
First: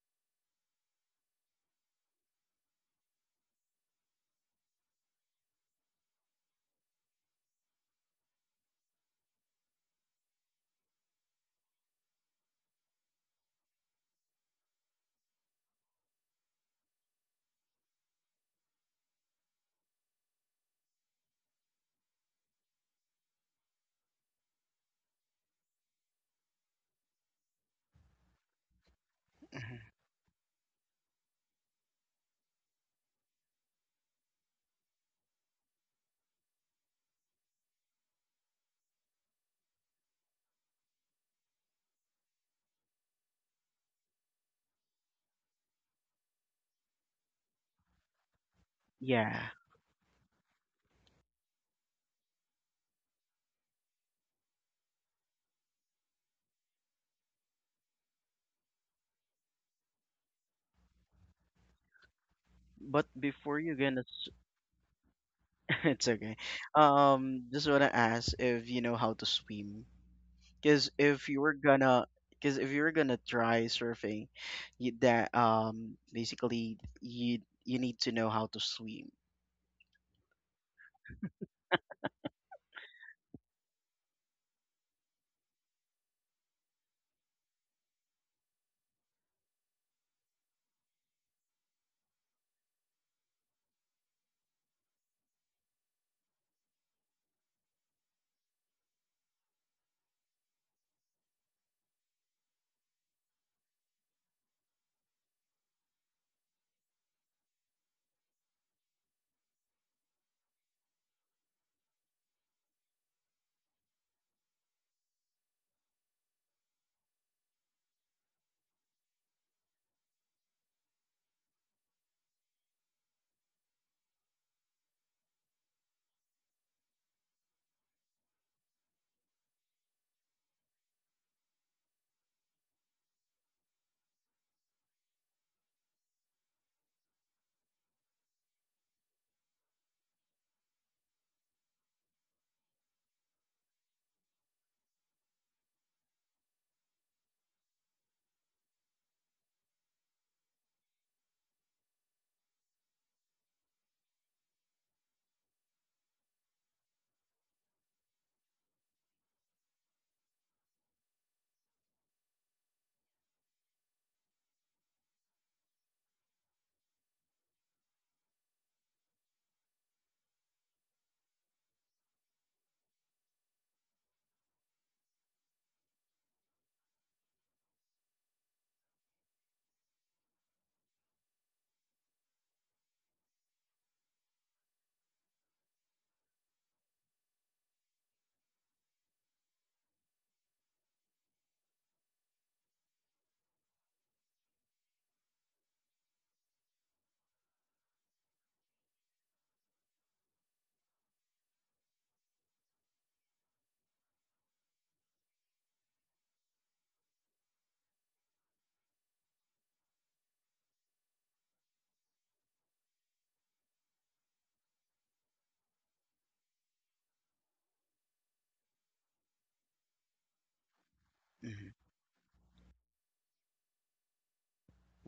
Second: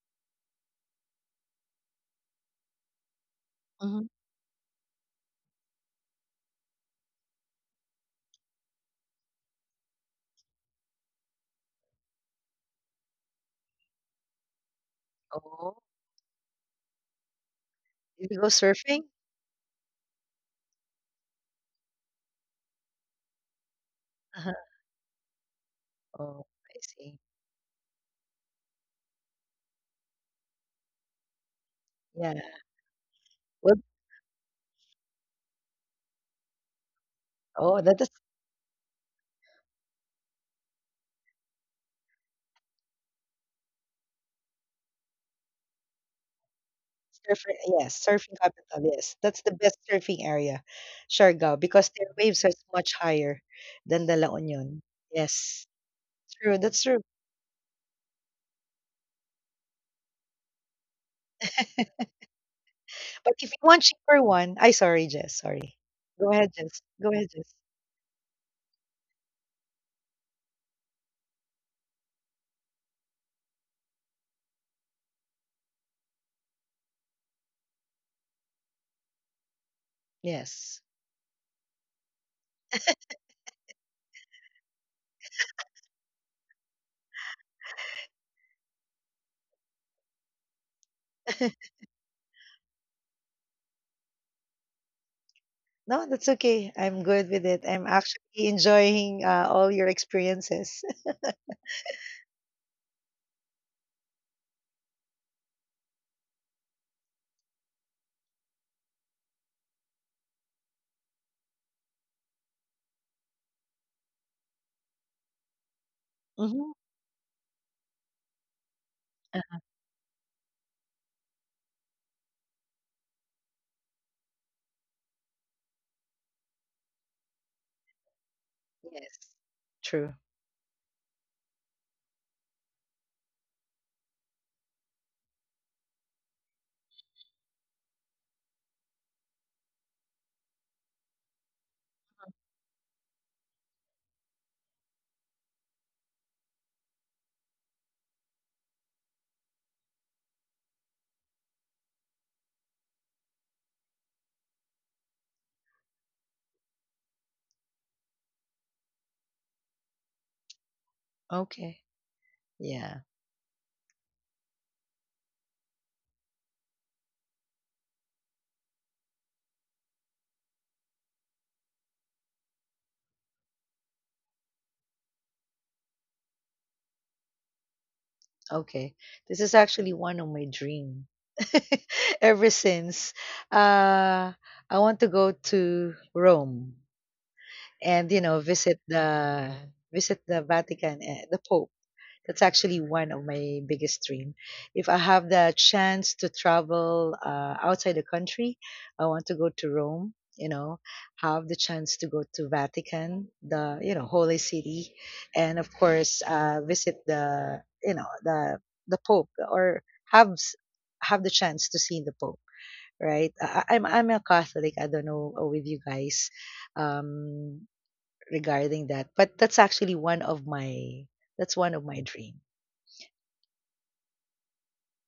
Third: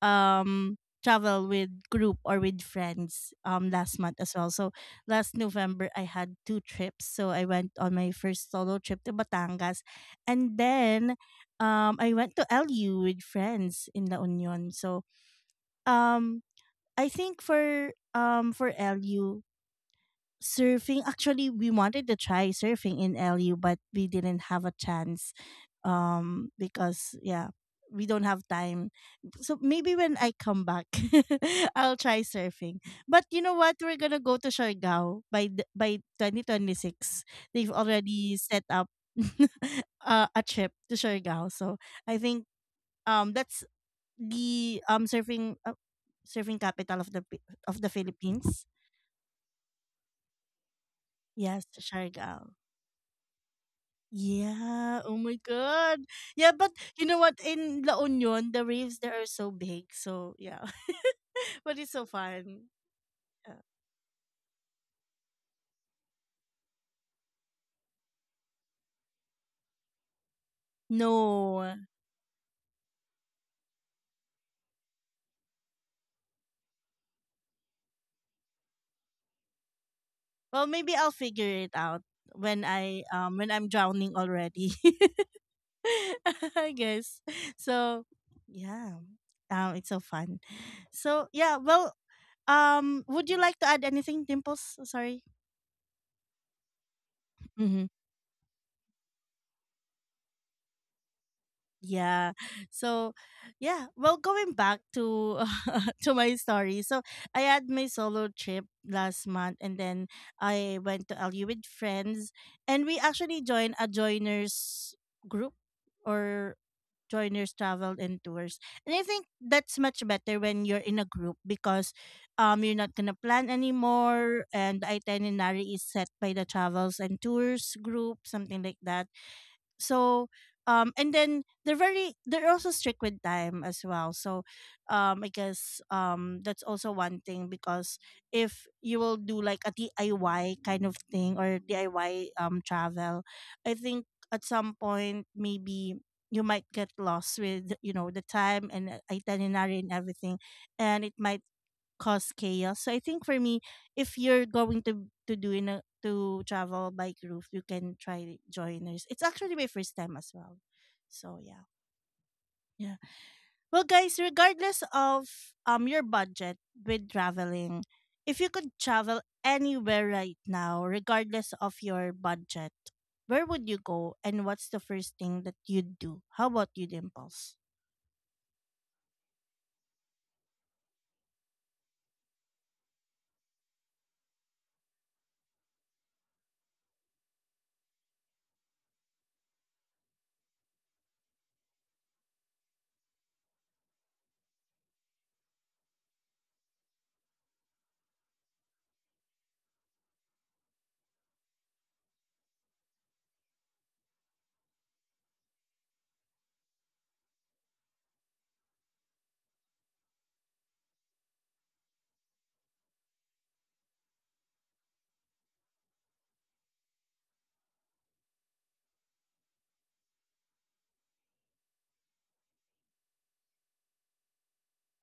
S1: um travel with group or with friends last
S3: Mhm.
S1: month as well. So last November I had two trips. So I went on my first solo trip to Batangas, and then I went to LU with friends in La Union. So
S3: Oh,
S1: um I think for
S3: you go surfing?
S1: LU, surfing, actually we wanted to try surfing in LU but we didn't
S3: Uh-huh.
S1: have a chance,
S3: Oh, I
S1: because,
S3: see.
S1: yeah, we don't have time. So maybe
S2: Mhm.
S1: when I come back I'll try
S3: Yeah.
S1: surfing. But you know what,
S3: Well,
S1: we're gonna go to Siargao by 2026. They've
S3: oh, that is
S1: already set up a trip to Siargao, so I think that's the, surfing surfing capital of
S3: surfing.
S1: of the
S3: Yes, surfing
S1: Philippines.
S3: capital, yes.
S2: Yeah,
S3: That's the best surfing area, Siargao,
S1: Yes,
S3: because their waves are
S1: Siargao.
S3: much higher than the La Union.
S1: Yeah. Oh my
S3: Yes.
S1: God. Yeah,
S3: True,
S1: but
S3: that's true.
S1: you know what? In La Union, the waves there are so big. So yeah, but it's so fun.
S2: but
S3: But if you
S2: before
S1: Yeah.
S2: you're
S3: want
S2: gonna
S3: cheaper one, I sorry, Jess, sorry.
S2: it's
S3: Go
S2: okay.
S3: ahead, Jess. Go ahead, Jess.
S2: Just want to ask if you know how to swim, because if you were
S1: No.
S2: gonna because if you were gonna try surfing, that basically you need to know how to swim.
S1: Well,
S3: Yes.
S1: maybe I'll figure it out when I'm drowning already. I guess. So, yeah. It's so fun. So, yeah, well, would you like to add anything, Dimples? Sorry.
S3: No, that's okay. I'm good with it.
S1: Mm-hmm.
S3: I'm actually enjoying, all your experiences.
S1: Yeah. So, yeah, well, going back to to my story. So, I had my solo trip last month, and then I went to LU with friends, and we actually joined a joiners group, or
S3: Hmm.
S1: joiners travel and tours, and I think that's much better when you're in a group because you're not gonna plan anymore, and the itinerary is set by the travels and tours group, something like that.
S3: Yes. True.
S1: So and then they're also strict with time as well. So I guess that's also one thing because if you will do like a DIY kind of thing, or DIY travel, I think at some point maybe you might get lost with, the time and, itinerary and everything, and it might cause chaos. So I think for me, if you're going to do, in a to travel bike roof, you can try joiners. It's actually my first time as well. So yeah.
S3: Okay.
S1: Yeah.
S3: Yeah.
S1: Well guys, regardless of your budget with traveling, if you could travel anywhere right now, regardless of your budget, where would you go and what's the first thing that you'd do? How about you, Dimples?
S3: Okay. This is actually one of my dream. Ever since, uh, I want to go to Rome, and visit the Vatican, the Pope. That's actually one of my biggest dream. If I have the chance to travel outside the country, I want to go to Rome. Have the chance to go to Vatican, the Holy City, and of course, visit the Pope or have s- have the chance to see the Pope. Right? I'm a Catholic. I don't know, with you guys, um, regarding that, but that's actually
S2: Mhm.
S3: one of my dream.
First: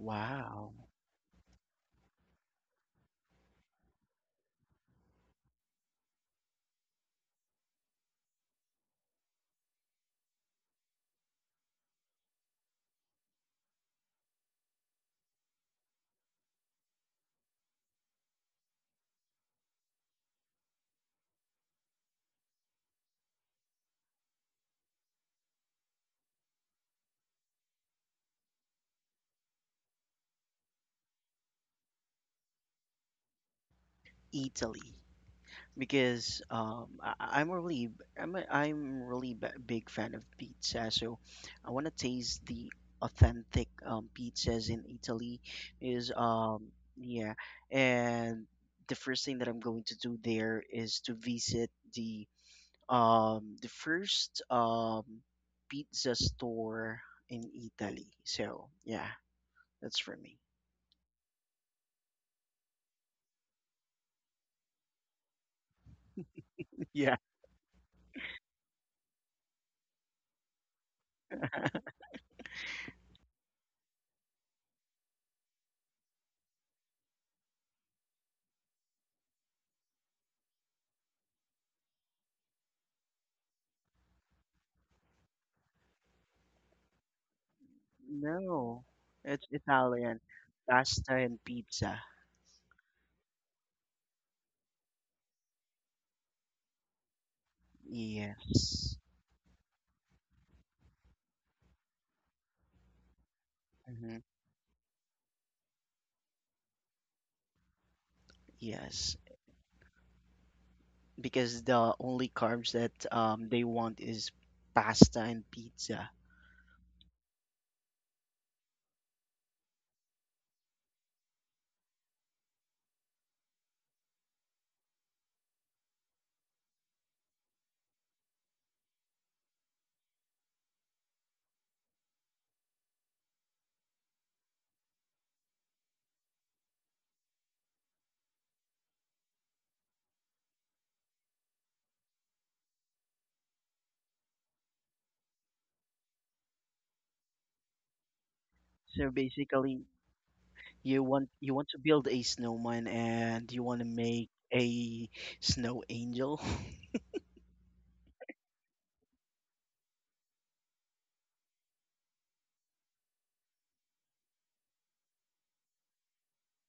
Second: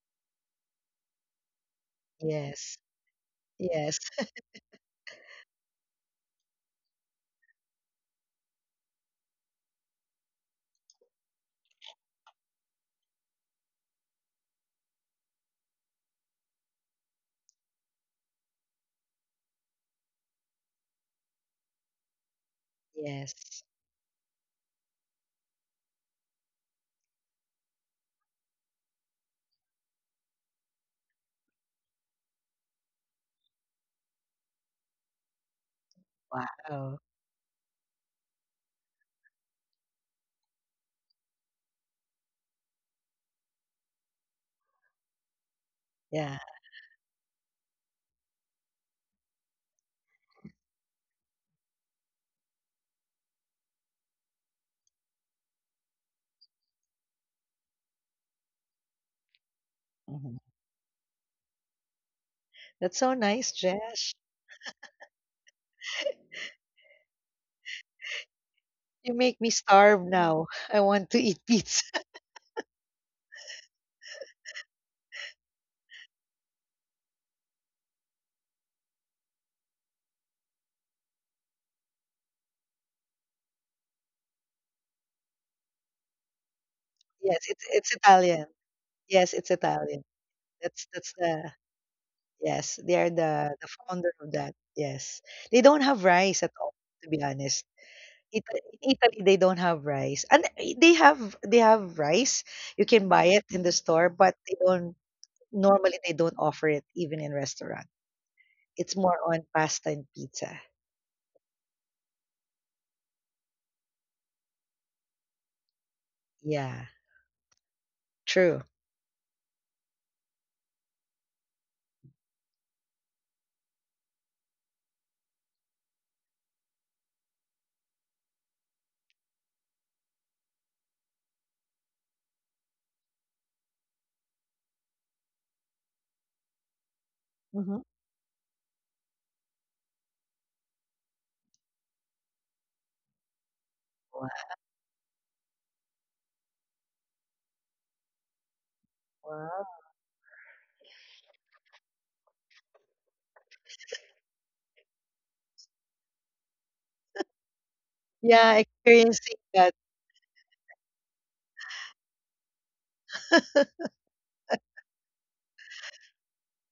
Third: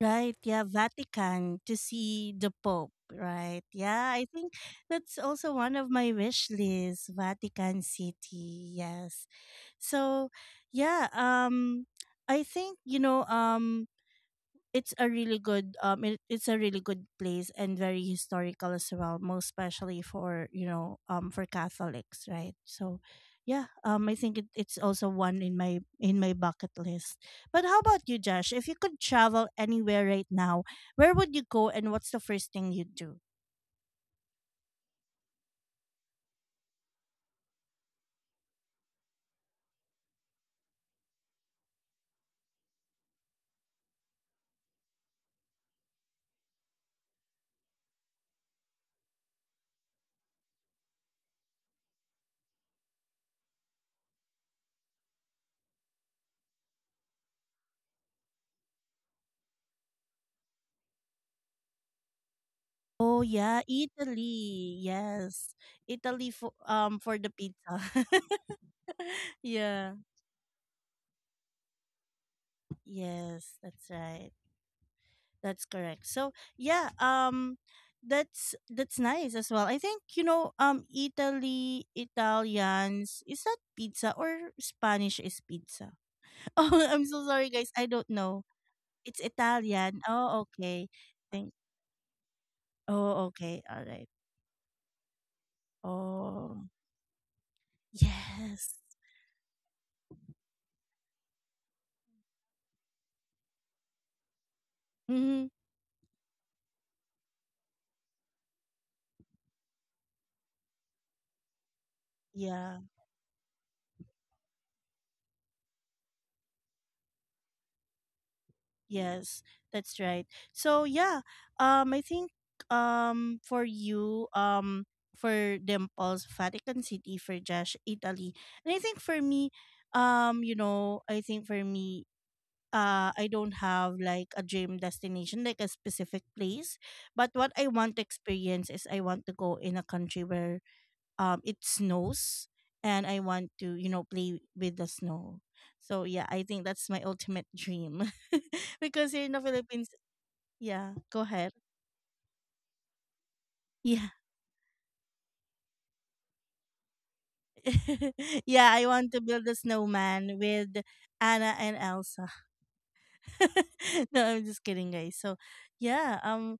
S1: Right, yeah, Vatican to see the
S3: Yes.
S1: Pope, right?
S3: Yes.
S1: Yeah, I think that's also one of my wish lists, Vatican City. Yes. So, yeah, I think, it's a really good it's a really good place, and very historical as well, most especially for, for Catholics, right? So yeah,
S3: Yes.
S1: I think it's also one in my bucket list. But how about you, Josh? If you could travel anywhere right now, where would you go and what's the first thing you'd do?
S2: Italy. Because
S3: Wow.
S2: I- I'm really b- I'm a, I'm really b- big fan of pizza, so I want to taste the authentic pizzas in Italy. Is
S3: Yeah.
S2: yeah, and the first thing that I'm going to do there is to visit the first pizza store in Italy. So yeah, that's for
S3: Mhm.
S2: me.
S3: That's so
S1: Oh,
S3: nice,
S1: yeah,
S3: Jesh.
S1: Italy. Yes, Italy for um for
S2: Yeah.
S1: the pizza.
S3: You make me
S1: Yeah.
S3: starve now. I want to eat pizza.
S1: Yes, that's right. That's correct. So yeah, that's nice as well. I think, Italy Italians is that pizza, or Spanish is pizza? Oh, I'm so
S3: Yes,
S1: sorry
S3: it's
S1: guys. I
S3: it's
S1: don't know.
S3: Italian.
S2: No,
S1: It's
S3: Yes,
S2: it's
S3: it's
S1: Italian.
S3: Italian.
S2: Italian.
S1: Oh, okay.
S3: That's
S2: Pasta and
S1: Think
S3: the
S2: pizza.
S3: Yes, they are
S1: oh
S3: the
S1: okay.
S3: the
S1: All right.
S3: founder of that. Yes. They don't have rice at
S1: Oh
S3: all, to be honest. It,
S1: yes.
S3: in
S2: Yes.
S3: Italy they don't have rice. And they have rice. You can buy it in the store,
S2: Hmm.
S3: but they don't
S1: Mm-hmm.
S3: normally they don't offer it even in restaurants. It's more
S2: Yes.
S3: on pasta and pizza.
S2: Because the only carbs
S1: Yeah.
S2: that they want is pasta and pizza.
S3: Yeah, true.
S1: Yes, that's right. So yeah, I think um for you um for Dimples, Vatican City, for Josh, Italy, and I think for me, I think for me, I don't have like a dream destination, like a specific place, but what I
S3: Hmm.
S1: want to experience is, I want to go in a country where it snows, and I want to,
S3: Wow.
S1: play with the snow. So yeah, I think that's my ultimate dream.
S2: So
S1: Because here in the
S3: Wow.
S2: basically
S1: Philippines, yeah,
S2: you
S1: go
S2: want,
S1: ahead.
S2: you want to build a snowman, and you want to
S1: Yeah.
S2: make a snow angel.
S3: Yeah,
S1: Yeah, I
S3: experiencing
S1: want to build
S3: that.
S1: a snowman with Anna and Elsa. No, I'm just kidding, guys. So, yeah,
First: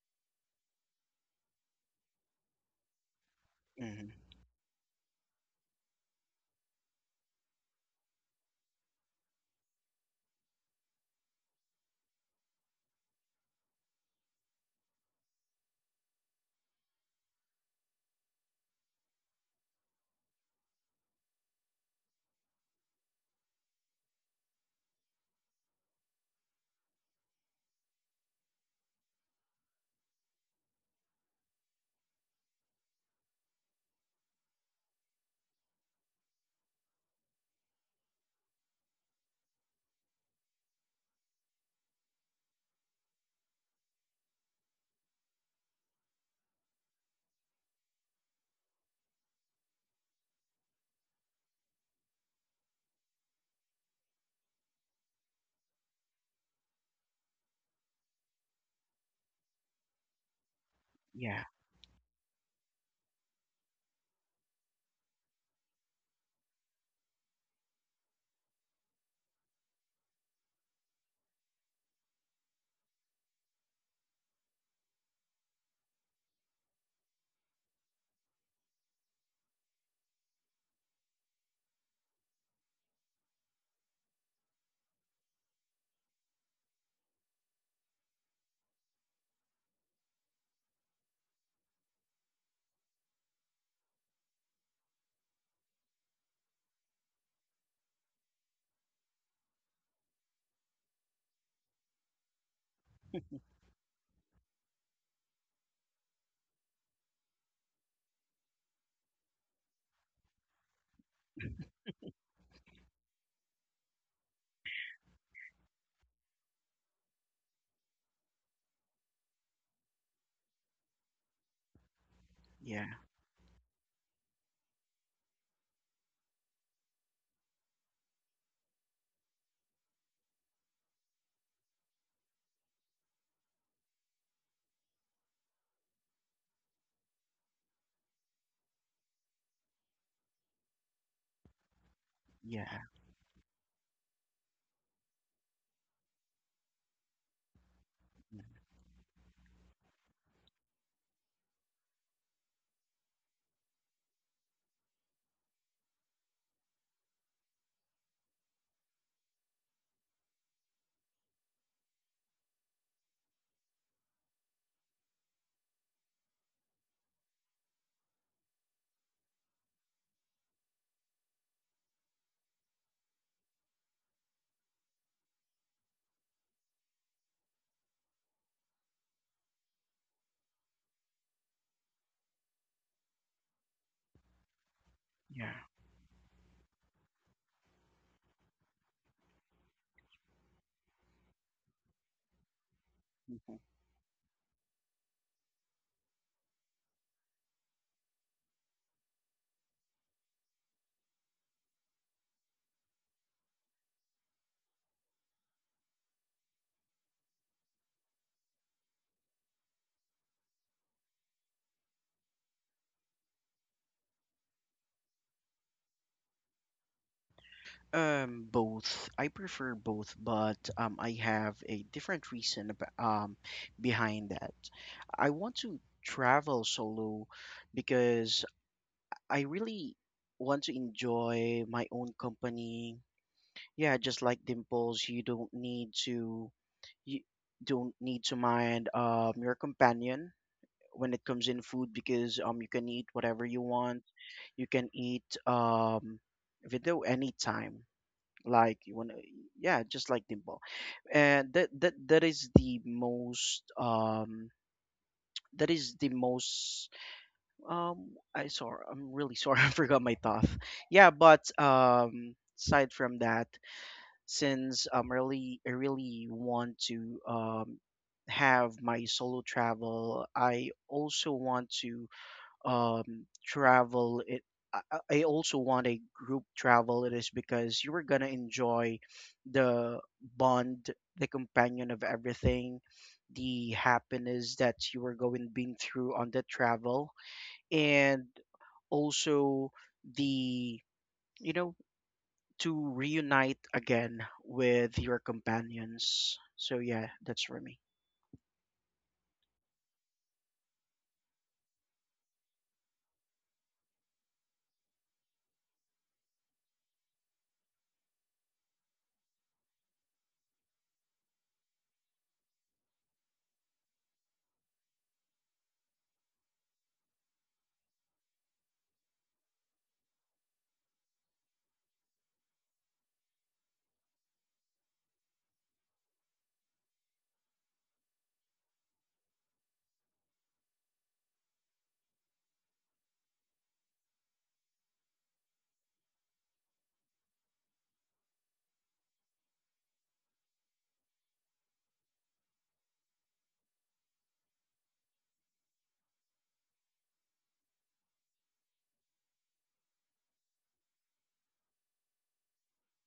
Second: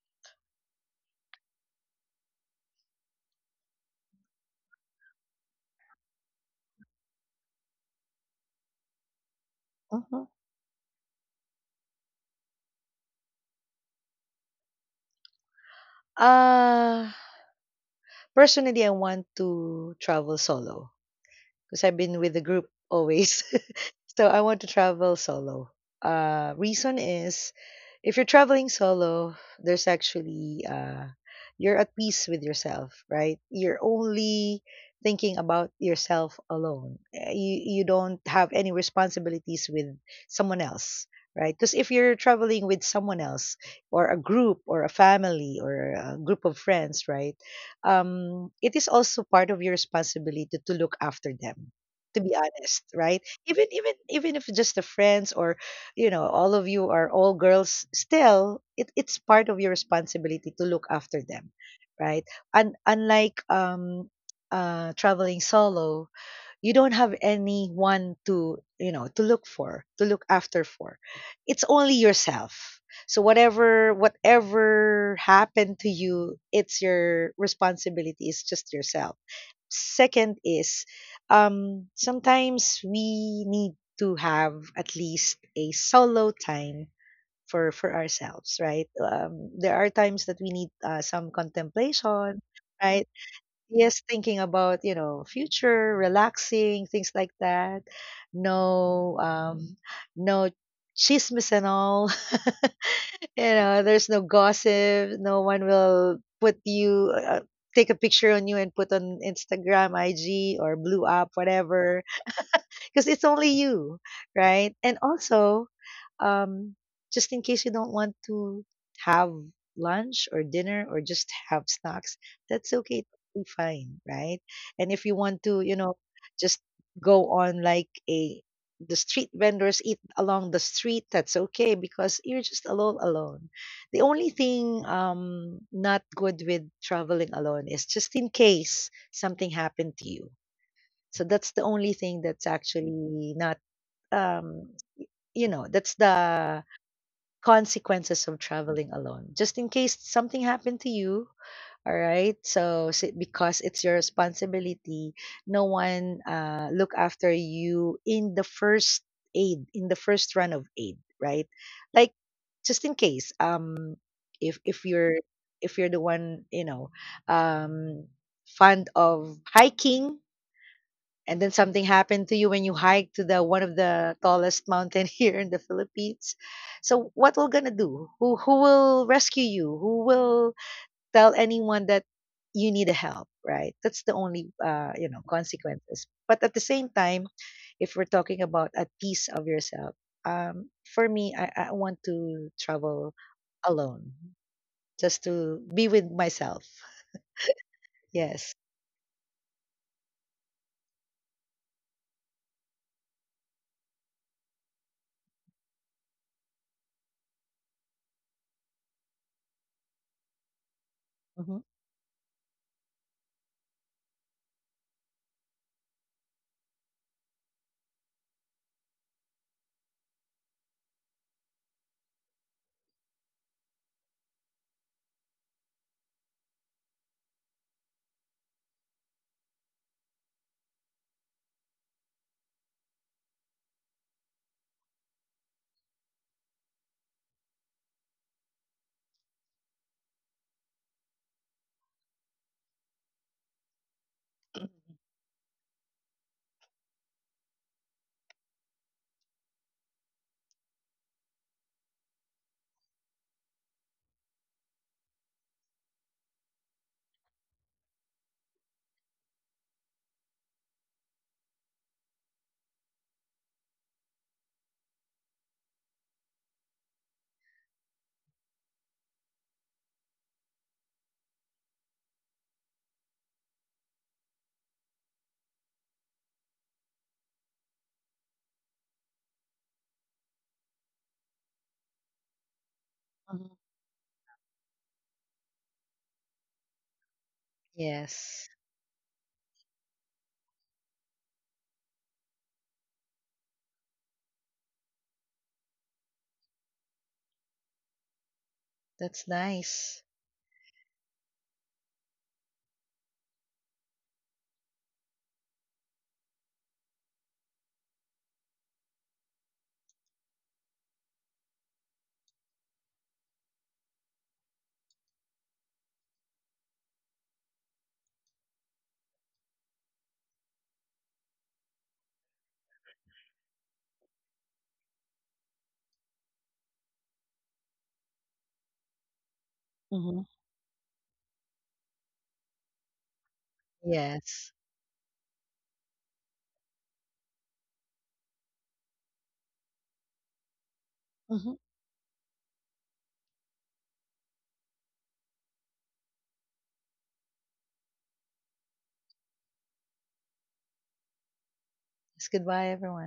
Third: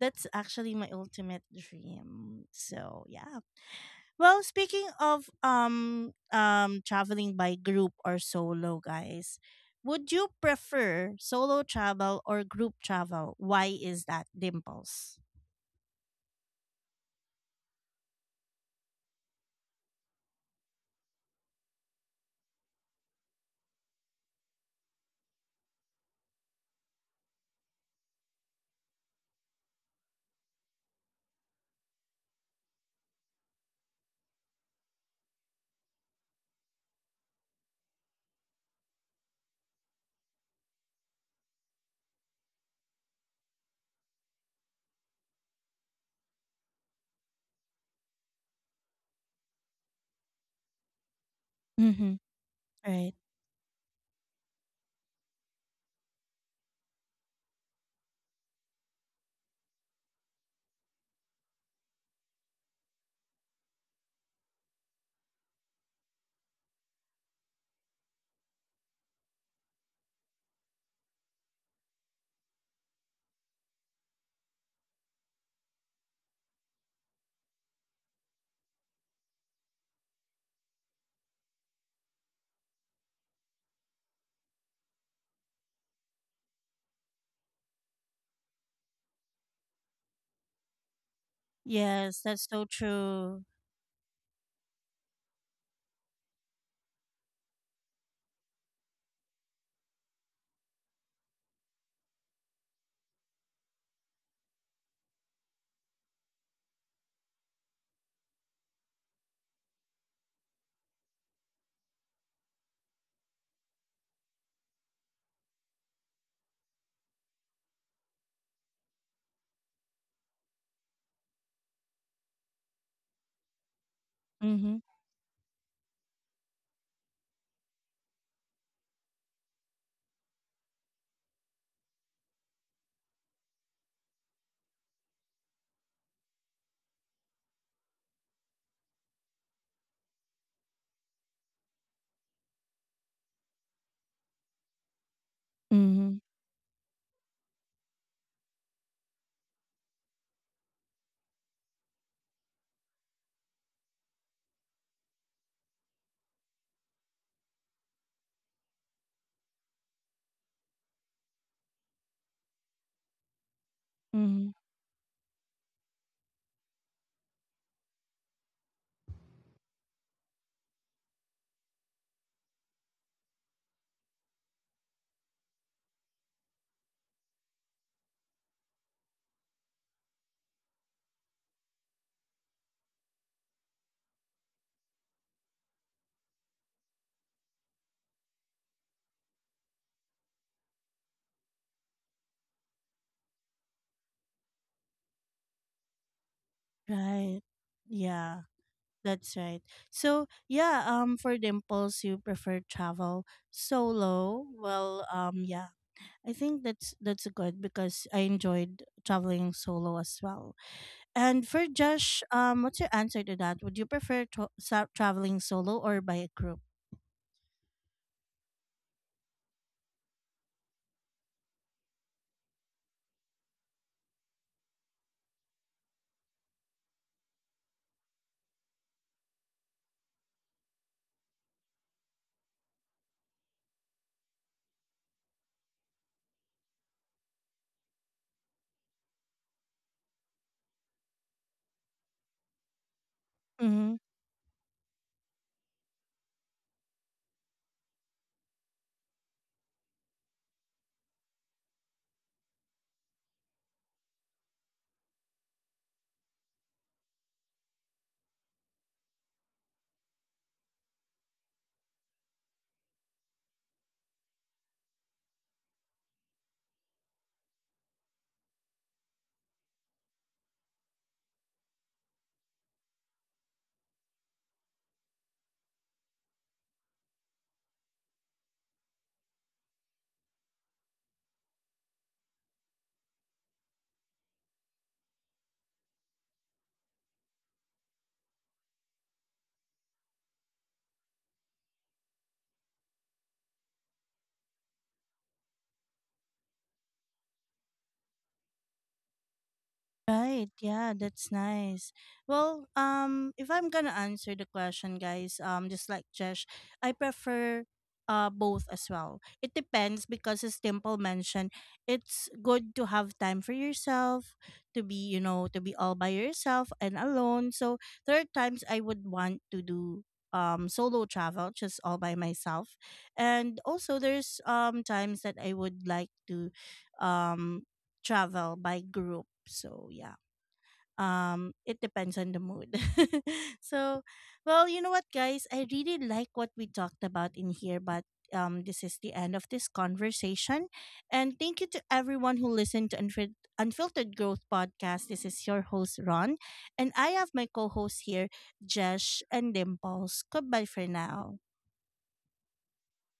S1: that's actually my ultimate dream. So, yeah.
S2: Hmm.
S1: Well, speaking of traveling by group or solo, guys, would you
S3: Mhm.
S1: prefer solo travel or group travel? Why is that, Dimples?
S3: Uh, Personally, I want to travel solo, because I've been with the group always. So I want to travel solo. Reason is, if you're traveling solo, there's actually, you're at peace with yourself, right? You're only thinking about yourself alone. You don't have any responsibilities with someone else, right? Because if you're traveling with someone else or a group or a family or a group of friends, right? It is also part of your responsibility to look after them,
S1: Mm-hmm.
S3: to be honest,
S1: Right.
S3: right? Even, if just the friends, or all of you are all girls, still it's part of your responsibility to look after
S2: Yeah.
S3: them, right? And unlike, traveling solo, you don't have anyone to, to look for, to look after for, it's only yourself. So whatever happened to you, it's your responsibility, it's just yourself. Second is, sometimes we need to have at least a solo time for ourselves, right? There are times that we need, some contemplation,
S1: Yes, that's so
S3: right?
S1: true.
S3: Yes, thinking about, future, relaxing, things like that. No, no chismes and all. There's no gossip. No one will put you, take a picture on you and put on Instagram, IG, or blew up, whatever, because it's only you, right? And also, um, just in case you don't want to have lunch or dinner or just have snacks, that's
S2: Yeah.
S3: okay, totally fine, right? And if you
S1: Mm-hmm.
S3: want to, just go on like a the street vendors, eat along the street, that's okay because you're just alone. The only thing not good with traveling alone is just in case something happened to you, so that's the only thing that's
S2: Yeah.
S3: actually not, um, that's the
S1: Mm-hmm.
S3: consequences of traveling alone. Just in case something happened to you, all right? So, because it's your responsibility, no one, look after you in the first aid, in the first run of aid, right? Like, just in case, if if
S1: Mm-hmm.
S3: you're if you're the one, um, fond of hiking, and then something happened to you when you hiked to the one of the tallest mountain here in the Philippines. So what we're gonna do? Who will rescue you? Who will tell anyone that you need a help? Right. That's the only,
S2: Yeah.
S3: consequences. But at the same time, if we're talking about a piece of yourself, for me, I want to travel
S2: Mhm.
S3: alone just to be with myself.
S1: Right. Yeah,
S3: Yes.
S1: that's right. So yeah, for Dimples, you prefer travel solo. Well, yeah. I think that's good because I enjoyed traveling solo as well. And
S3: Hmm.
S1: for Josh, what's your answer to that? Would you prefer traveling solo or by a group?
S2: Both. I prefer both, but I have a different reason ab behind that. I want to travel solo because I really want to enjoy my own company. Yeah, just like Dimples, you don't need to mind your companion when it comes in food because you can eat whatever you
S1: Mm-hmm.
S2: want. You can eat video anytime like you want to, yeah, just like Dimple. And that is the most that is the most I sorry, I'm really sorry, I forgot my thought. Yeah, but aside from that, since I'm really I really want to have my solo travel, I also want to travel it I also want a group travel. It is because you are gonna enjoy the bond, the companion of everything, the happiness that you are going being through on the travel, and
S3: Yes,
S2: also the, you know, to reunite again with your companions. So yeah, that's for me.
S3: that's nice.
S1: Right, yeah, that's nice. Well, if I'm gonna answer the question, guys, just like Jesh, I prefer both as well. It depends because, as Dimple mentioned, it's good to have time for yourself, to be all by yourself and alone. So there are times I would want to do solo travel just all by myself. And also there's times that I would like to um travel by group. So yeah.
S3: Mm-hmm.
S1: It depends on the mood. So
S3: Yes.
S1: well, you know what guys, I really like what we talked about in here, but this is the end of this conversation. And thank
S3: Mhm.
S1: you to everyone who listened to Unfiltered Growth podcast. This is your host Ron, and I have my co-host here, Jesh and Dimples. Goodbye for now.
S3: Yes, goodbye, everyone.